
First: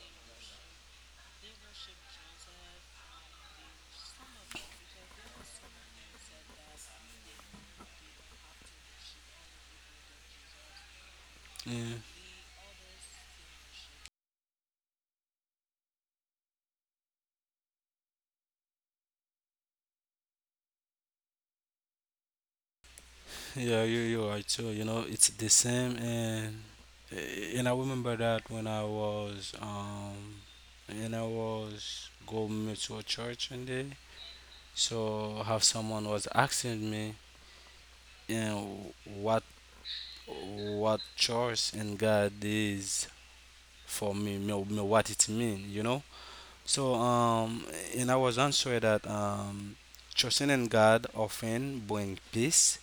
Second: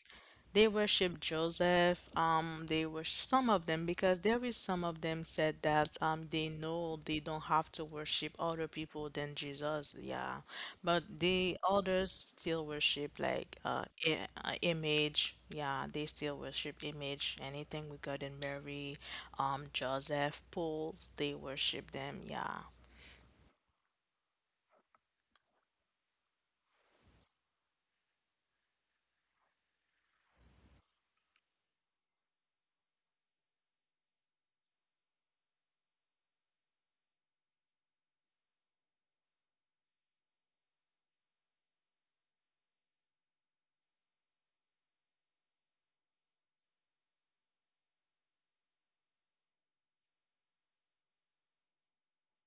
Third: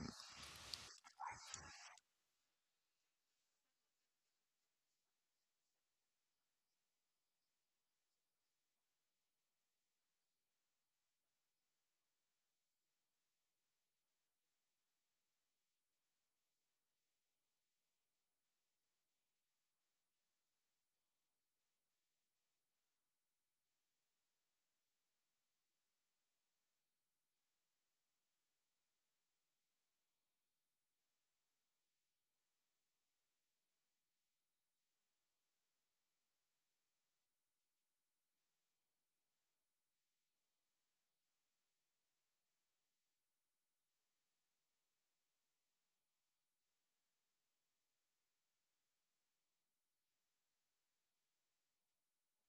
[SPEAKER 1] They worship Joseph. Um, they were some of them because there is some of them said that um they know they don't have to worship other people than Jesus. Yeah, but the
[SPEAKER 2] yeah,
[SPEAKER 1] others still worship like uh, i- uh image. Yeah, they still worship image. Anything regarding Mary, um, Joseph, Paul, they worship them. Yeah.
[SPEAKER 2] yeah, you you're right too. You know, it's the same, and and I remember that when I was um, and I was going to a church one day. So, have someone was asking me, you know, what what church and God is for me, me, me what it mean, you know. So, um, and I was answered that um, trusting in God often bring peace,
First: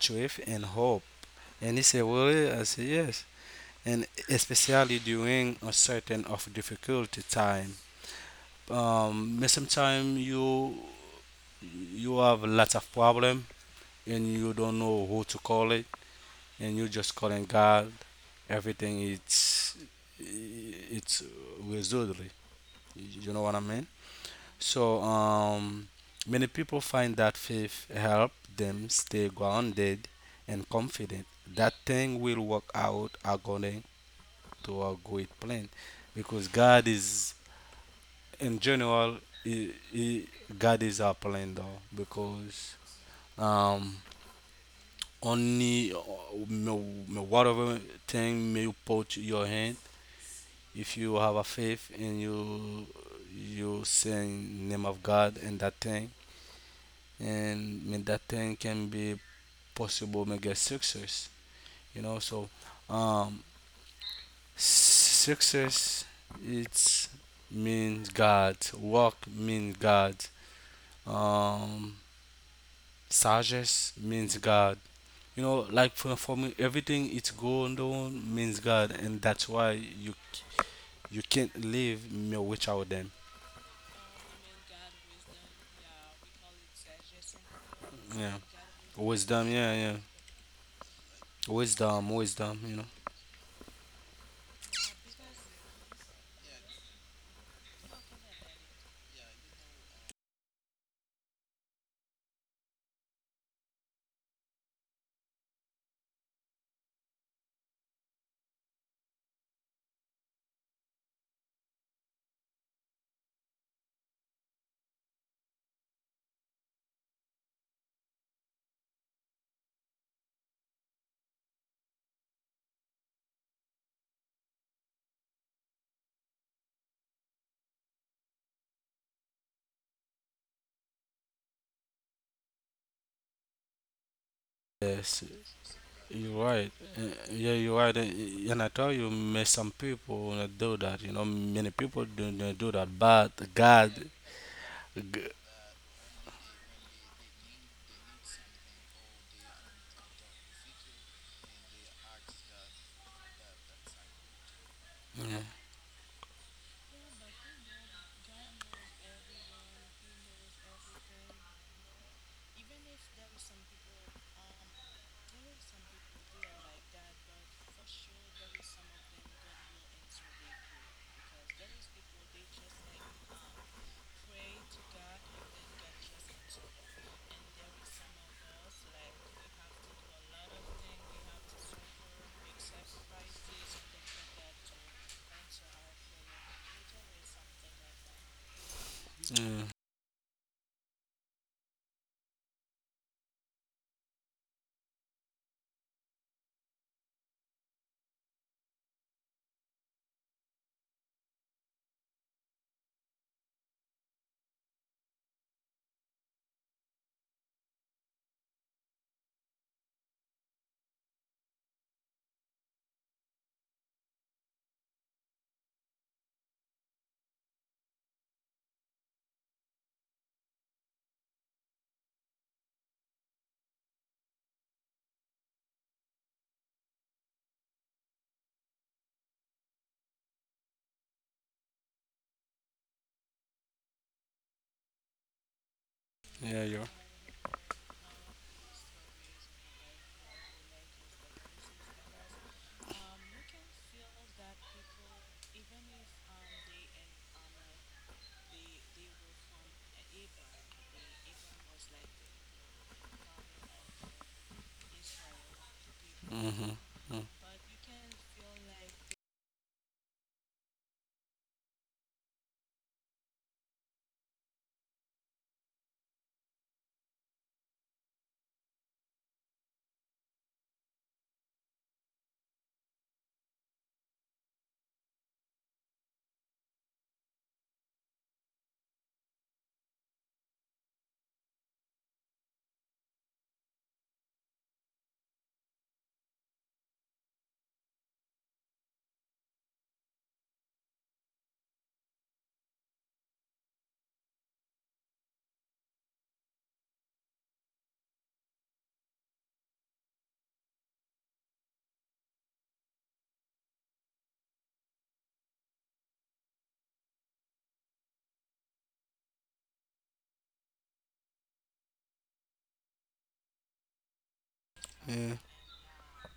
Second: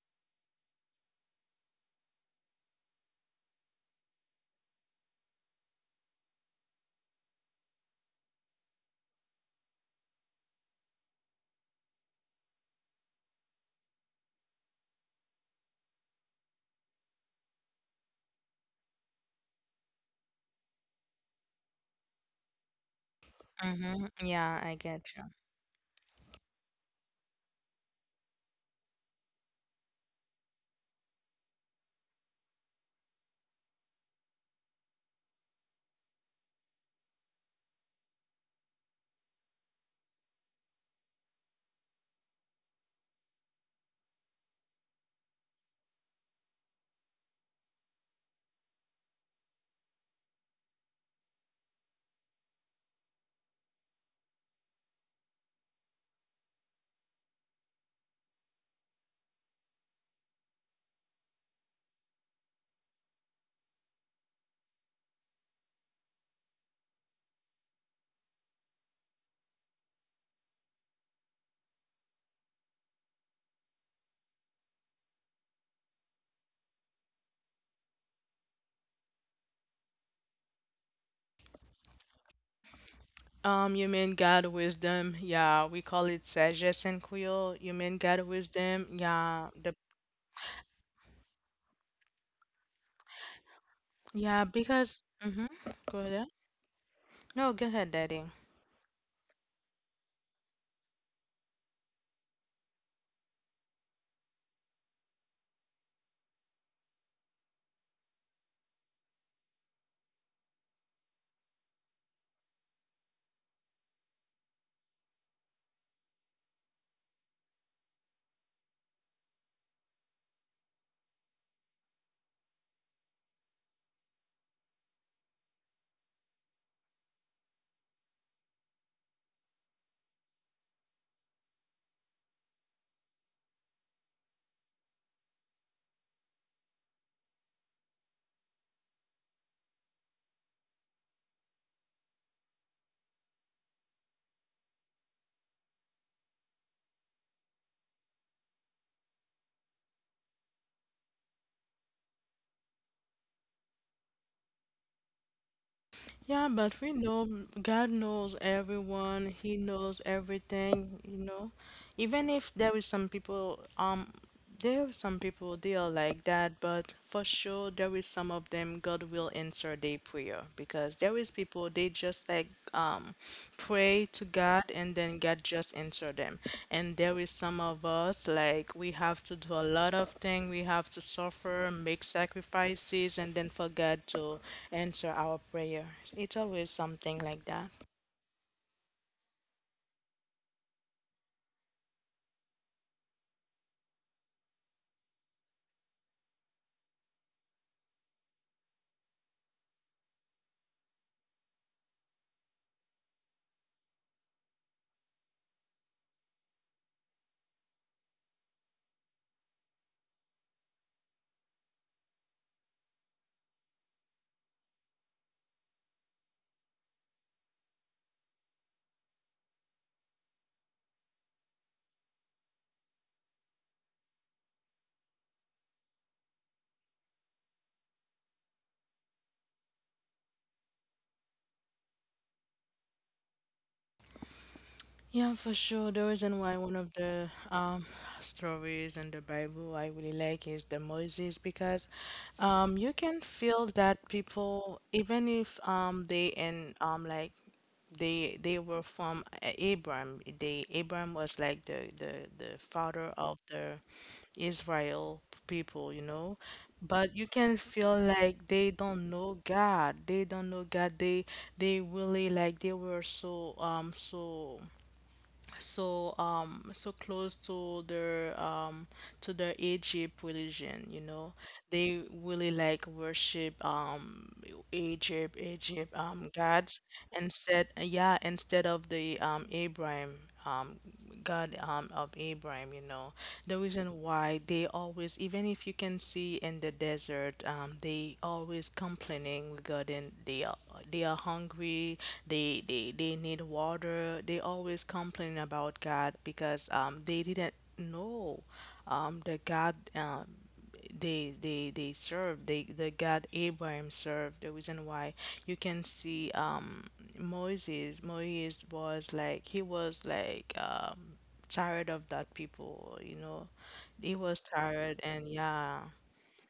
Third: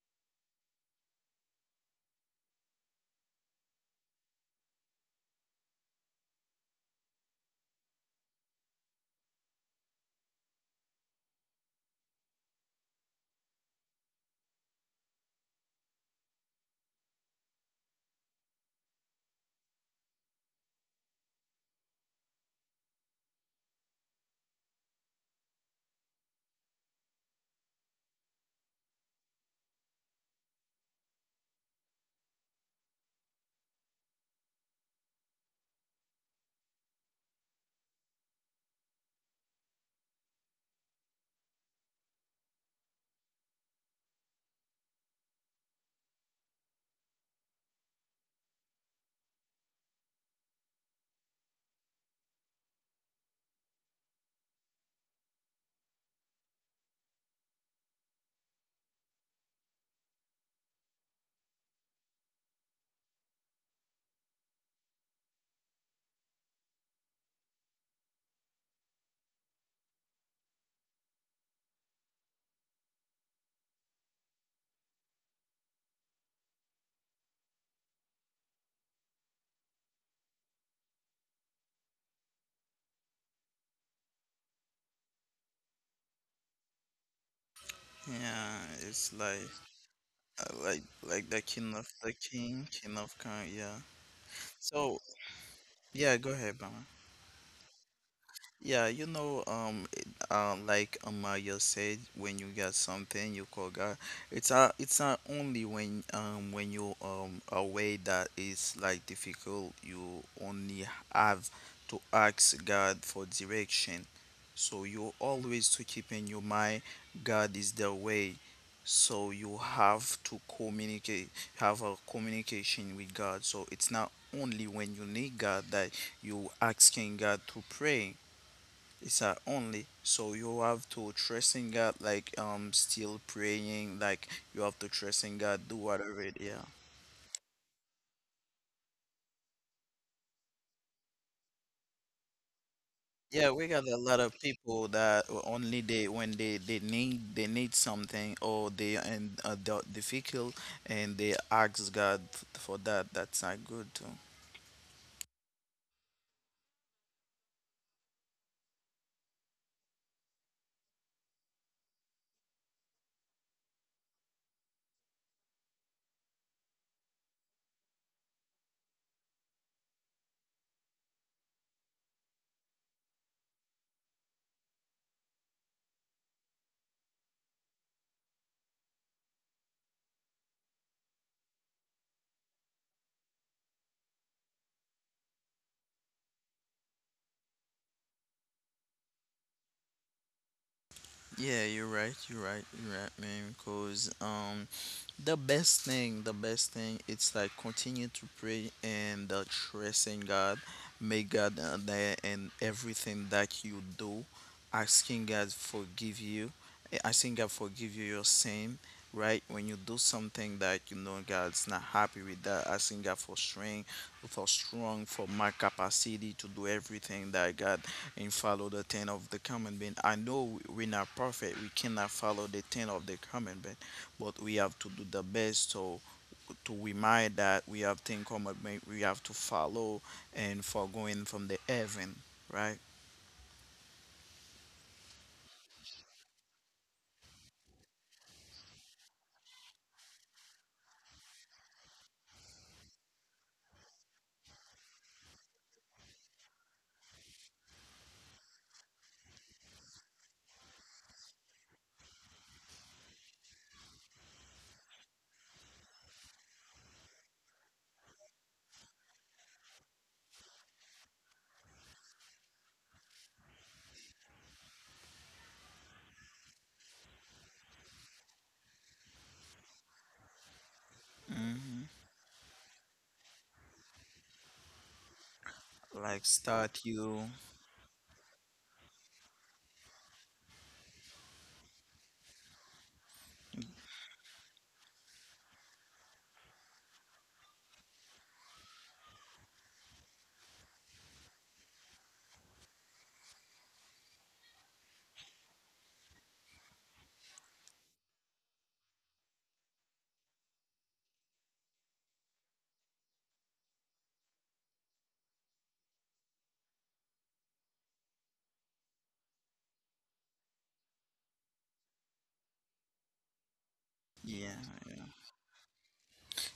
[SPEAKER 2] truth, and hope. And he said, "Really?" I said, "Yes." And especially during a certain of difficulty time. Um, but sometimes you you have lots of problem and you don't know who to call it, and you just calling God. Everything it's it's resolved. You know what I mean?
[SPEAKER 1] Mm-hmm. Yeah, I get
[SPEAKER 2] So, um, many people find that faith help them stay grounded and confident. That thing will work out according to a great plan, because God is, in general, i i God is our plan though, because um, only uh, m- m- whatever thing may you put your hand, if you have a faith and you you say name of God and that thing and mean that thing can be possible may get success, you know. So um success it's means god work means god, um suggest means god, you know, like for, for me everything it's going on means god, and that's why you you can't live me without them.
[SPEAKER 1] Um, you mean God wisdom? Yeah, we call it sages in Creole. You mean God
[SPEAKER 3] yeah,
[SPEAKER 2] Yeah,
[SPEAKER 1] wisdom?
[SPEAKER 3] it's like
[SPEAKER 1] Yeah,
[SPEAKER 2] wisdom,
[SPEAKER 1] the
[SPEAKER 2] yeah, yeah,
[SPEAKER 3] uh, like like the king of the
[SPEAKER 2] wisdom,
[SPEAKER 3] king,
[SPEAKER 2] wisdom,
[SPEAKER 3] king
[SPEAKER 2] you know.
[SPEAKER 3] of king. Yeah.
[SPEAKER 1] yeah
[SPEAKER 3] So
[SPEAKER 1] because mm-hmm. Go ahead.
[SPEAKER 3] yeah,
[SPEAKER 1] Yeah.
[SPEAKER 3] go ahead, Mama.
[SPEAKER 1] No, go ahead, Daddy.
[SPEAKER 3] Yeah, you know, um, it- uh, like Amaya said, when you get something, you call God. It's not, it's not only when, um, when you um away that is like difficult. You only have to ask God for direction. So you always to keep in your mind, God is the way. So you have to communicate, have a communication with God. So it's not only when you need God that you asking God to pray, it's uh, only so you have to trust in God, like um, still praying, like you have to trust in
[SPEAKER 2] Yes,
[SPEAKER 3] God, do whatever it, yeah.
[SPEAKER 2] you're right. Uh, Yeah, you're right. Uh, And I tell you, may some people not do that. You know, many people do not do that.
[SPEAKER 3] Yeah, we
[SPEAKER 2] But
[SPEAKER 3] got a lot of
[SPEAKER 2] God,
[SPEAKER 3] people that
[SPEAKER 2] g-
[SPEAKER 3] only they when they they need, they need something or they and uh, the difficult, and they ask God f- for that. That's not good too.
[SPEAKER 2] yeah,
[SPEAKER 1] Yeah, but we know God knows everyone. He knows everything, you know. Even if there is some people, um, there are some people they are like that, but for sure there is some of them God will answer their prayer because there is people they just like um pray to God and then God just answer them. And there is some of us like we have to do a lot of things, we have to suffer, make sacrifices, and then for God to answer our prayer. It's always something like that.
[SPEAKER 2] yeah,
[SPEAKER 3] Yeah, you're right. You're right. You're right, man. Because um, the best thing, the best thing, it's like continue to pray and uh, trust in God. Make God uh, there and everything that you do, asking God forgive you, eh, asking God forgive you your sin. Right, when you do something that you know God's not happy with that, asking God for strength, for strong, for my capacity to do everything that God, and follow the ten of the common being. I know we're not perfect. We cannot follow the ten of the common being, but we have to do the best, so to remind that we have ten commandment we have to follow and for going from the heaven, right,
[SPEAKER 1] Yeah, for sure. The reason why one of
[SPEAKER 2] yeah, you're.
[SPEAKER 1] the um, stories in the Bible I really like is the Moses because um, you can feel that people, even if um, they and um, like they they were from A- Abraham, they Abraham was like the the the father of the Israel people, you know.
[SPEAKER 2] Mm-hmm.
[SPEAKER 1] But you
[SPEAKER 2] Mm.
[SPEAKER 1] can feel like they don't know God. They don't know God. They they really like they were so um so so um so close to their um to their Egypt religion, you know. They really like worship um Egypt Egypt
[SPEAKER 3] like
[SPEAKER 1] um
[SPEAKER 3] start
[SPEAKER 1] gods
[SPEAKER 3] you,
[SPEAKER 1] and said yeah instead of the um Abraham um God um, of Abraham, you know, the reason why they always, even if you can see in the desert, um, they always complaining regarding they are they are hungry, they they they need water. They always complain about God because um they didn't know um the God um they they they served they the god Abraham served, the reason why you can see um Moses Moses was like he was like um tired of that people, you know, he was
[SPEAKER 3] yeah,
[SPEAKER 1] tired and
[SPEAKER 2] Yeah.
[SPEAKER 1] yeah.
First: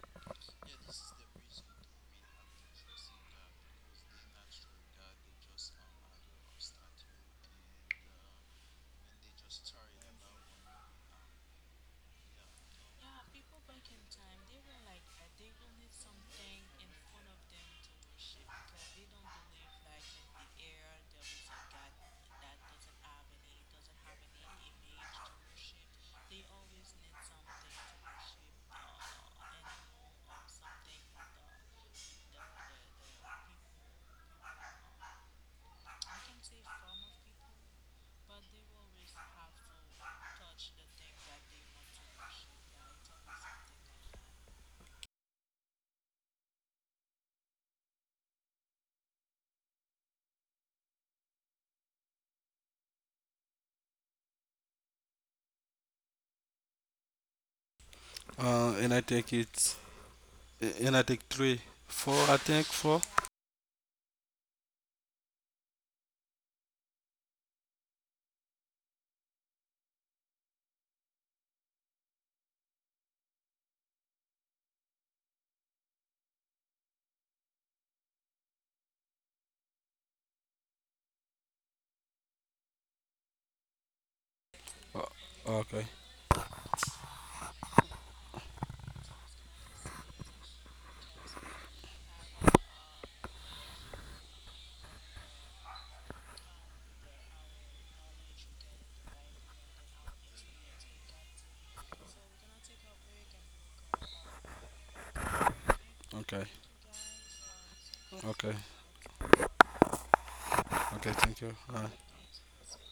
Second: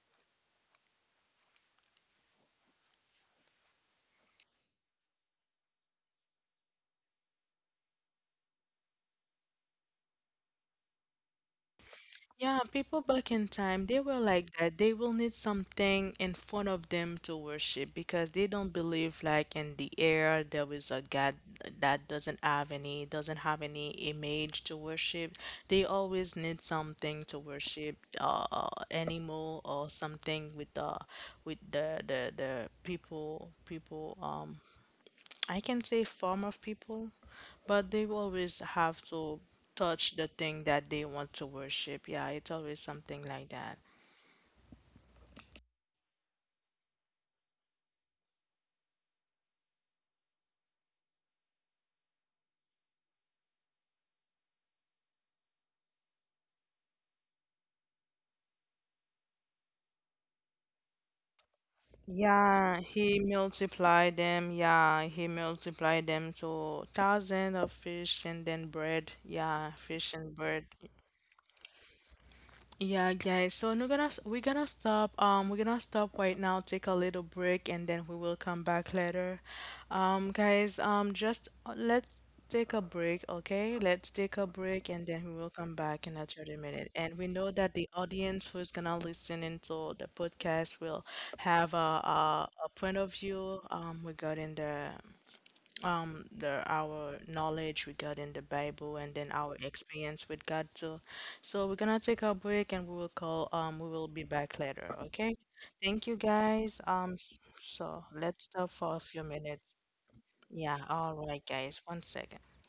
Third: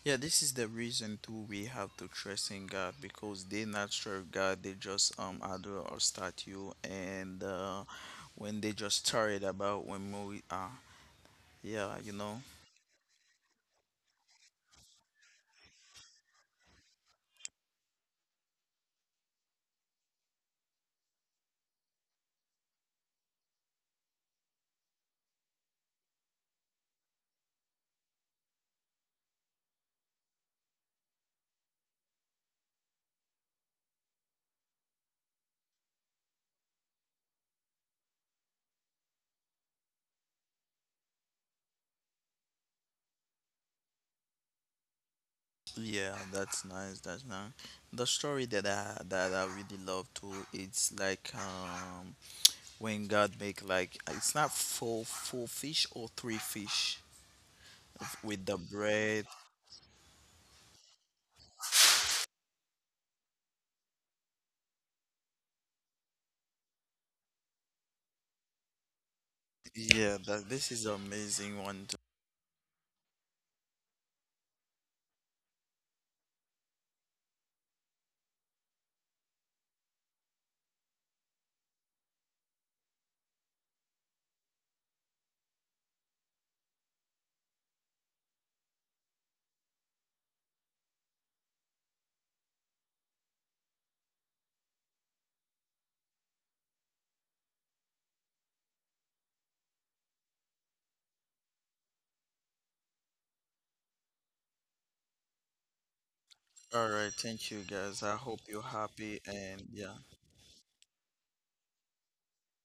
[SPEAKER 3] yeah. This is the reason too, we have to trust in God, because they not sure God, they just um adore or statue, and uh when they just started about when we are, yeah, you know,
[SPEAKER 1] Yeah, people back in time, they were like that. They will need something in front of them to worship because they don't believe like in the air there is a God that doesn't have any doesn't have any image to worship. They always need something to worship, uh, uh, animal or something with the with the the the people people um I can say form of people, but they will always have to touch the thing that they want to worship. Yeah, it's always something like that.
[SPEAKER 3] yeah, that's nice, that's nice. The story that I that I really love too, it's like um, when God make, like it's not four four fish or three fish with
[SPEAKER 2] Uh,
[SPEAKER 3] the
[SPEAKER 2] and I think
[SPEAKER 3] bread.
[SPEAKER 2] it's. And I think three, four. I think
[SPEAKER 1] Yeah,
[SPEAKER 2] four.
[SPEAKER 1] he multiplied them. Yeah, he multiplied them to thousand of fish and then bread. Yeah, fish
[SPEAKER 3] Yeah,
[SPEAKER 1] and
[SPEAKER 3] that
[SPEAKER 1] bread.
[SPEAKER 3] this is amazing one.
[SPEAKER 1] Yeah, guys. So we're gonna we're gonna stop. Um, we're gonna stop right now. Take a little break, and then we will come back later. Um, guys. Um, just uh, let's take a break, okay? Let's take a break, and then we will
[SPEAKER 2] Okay.
[SPEAKER 1] come back in a thirty minute. And we know that the audience who's gonna listen into the podcast will have a a, a point of view um regarding the um the our knowledge regarding the Bible and then our experience with God too. So we're gonna take a break and we will call um we will be back later, okay? Thank you
[SPEAKER 2] Okay.
[SPEAKER 1] guys.
[SPEAKER 3] All
[SPEAKER 1] Um
[SPEAKER 3] right,
[SPEAKER 1] s-
[SPEAKER 3] thank you
[SPEAKER 1] so
[SPEAKER 3] guys. I
[SPEAKER 2] Okay.
[SPEAKER 3] hope
[SPEAKER 1] let's
[SPEAKER 3] you're
[SPEAKER 1] stop for a
[SPEAKER 3] happy,
[SPEAKER 1] few
[SPEAKER 3] and
[SPEAKER 1] minutes.
[SPEAKER 3] yeah.
[SPEAKER 1] Yeah,
[SPEAKER 2] Okay.
[SPEAKER 1] all
[SPEAKER 2] Thank you.
[SPEAKER 1] right guys,
[SPEAKER 2] Uh,
[SPEAKER 1] one second.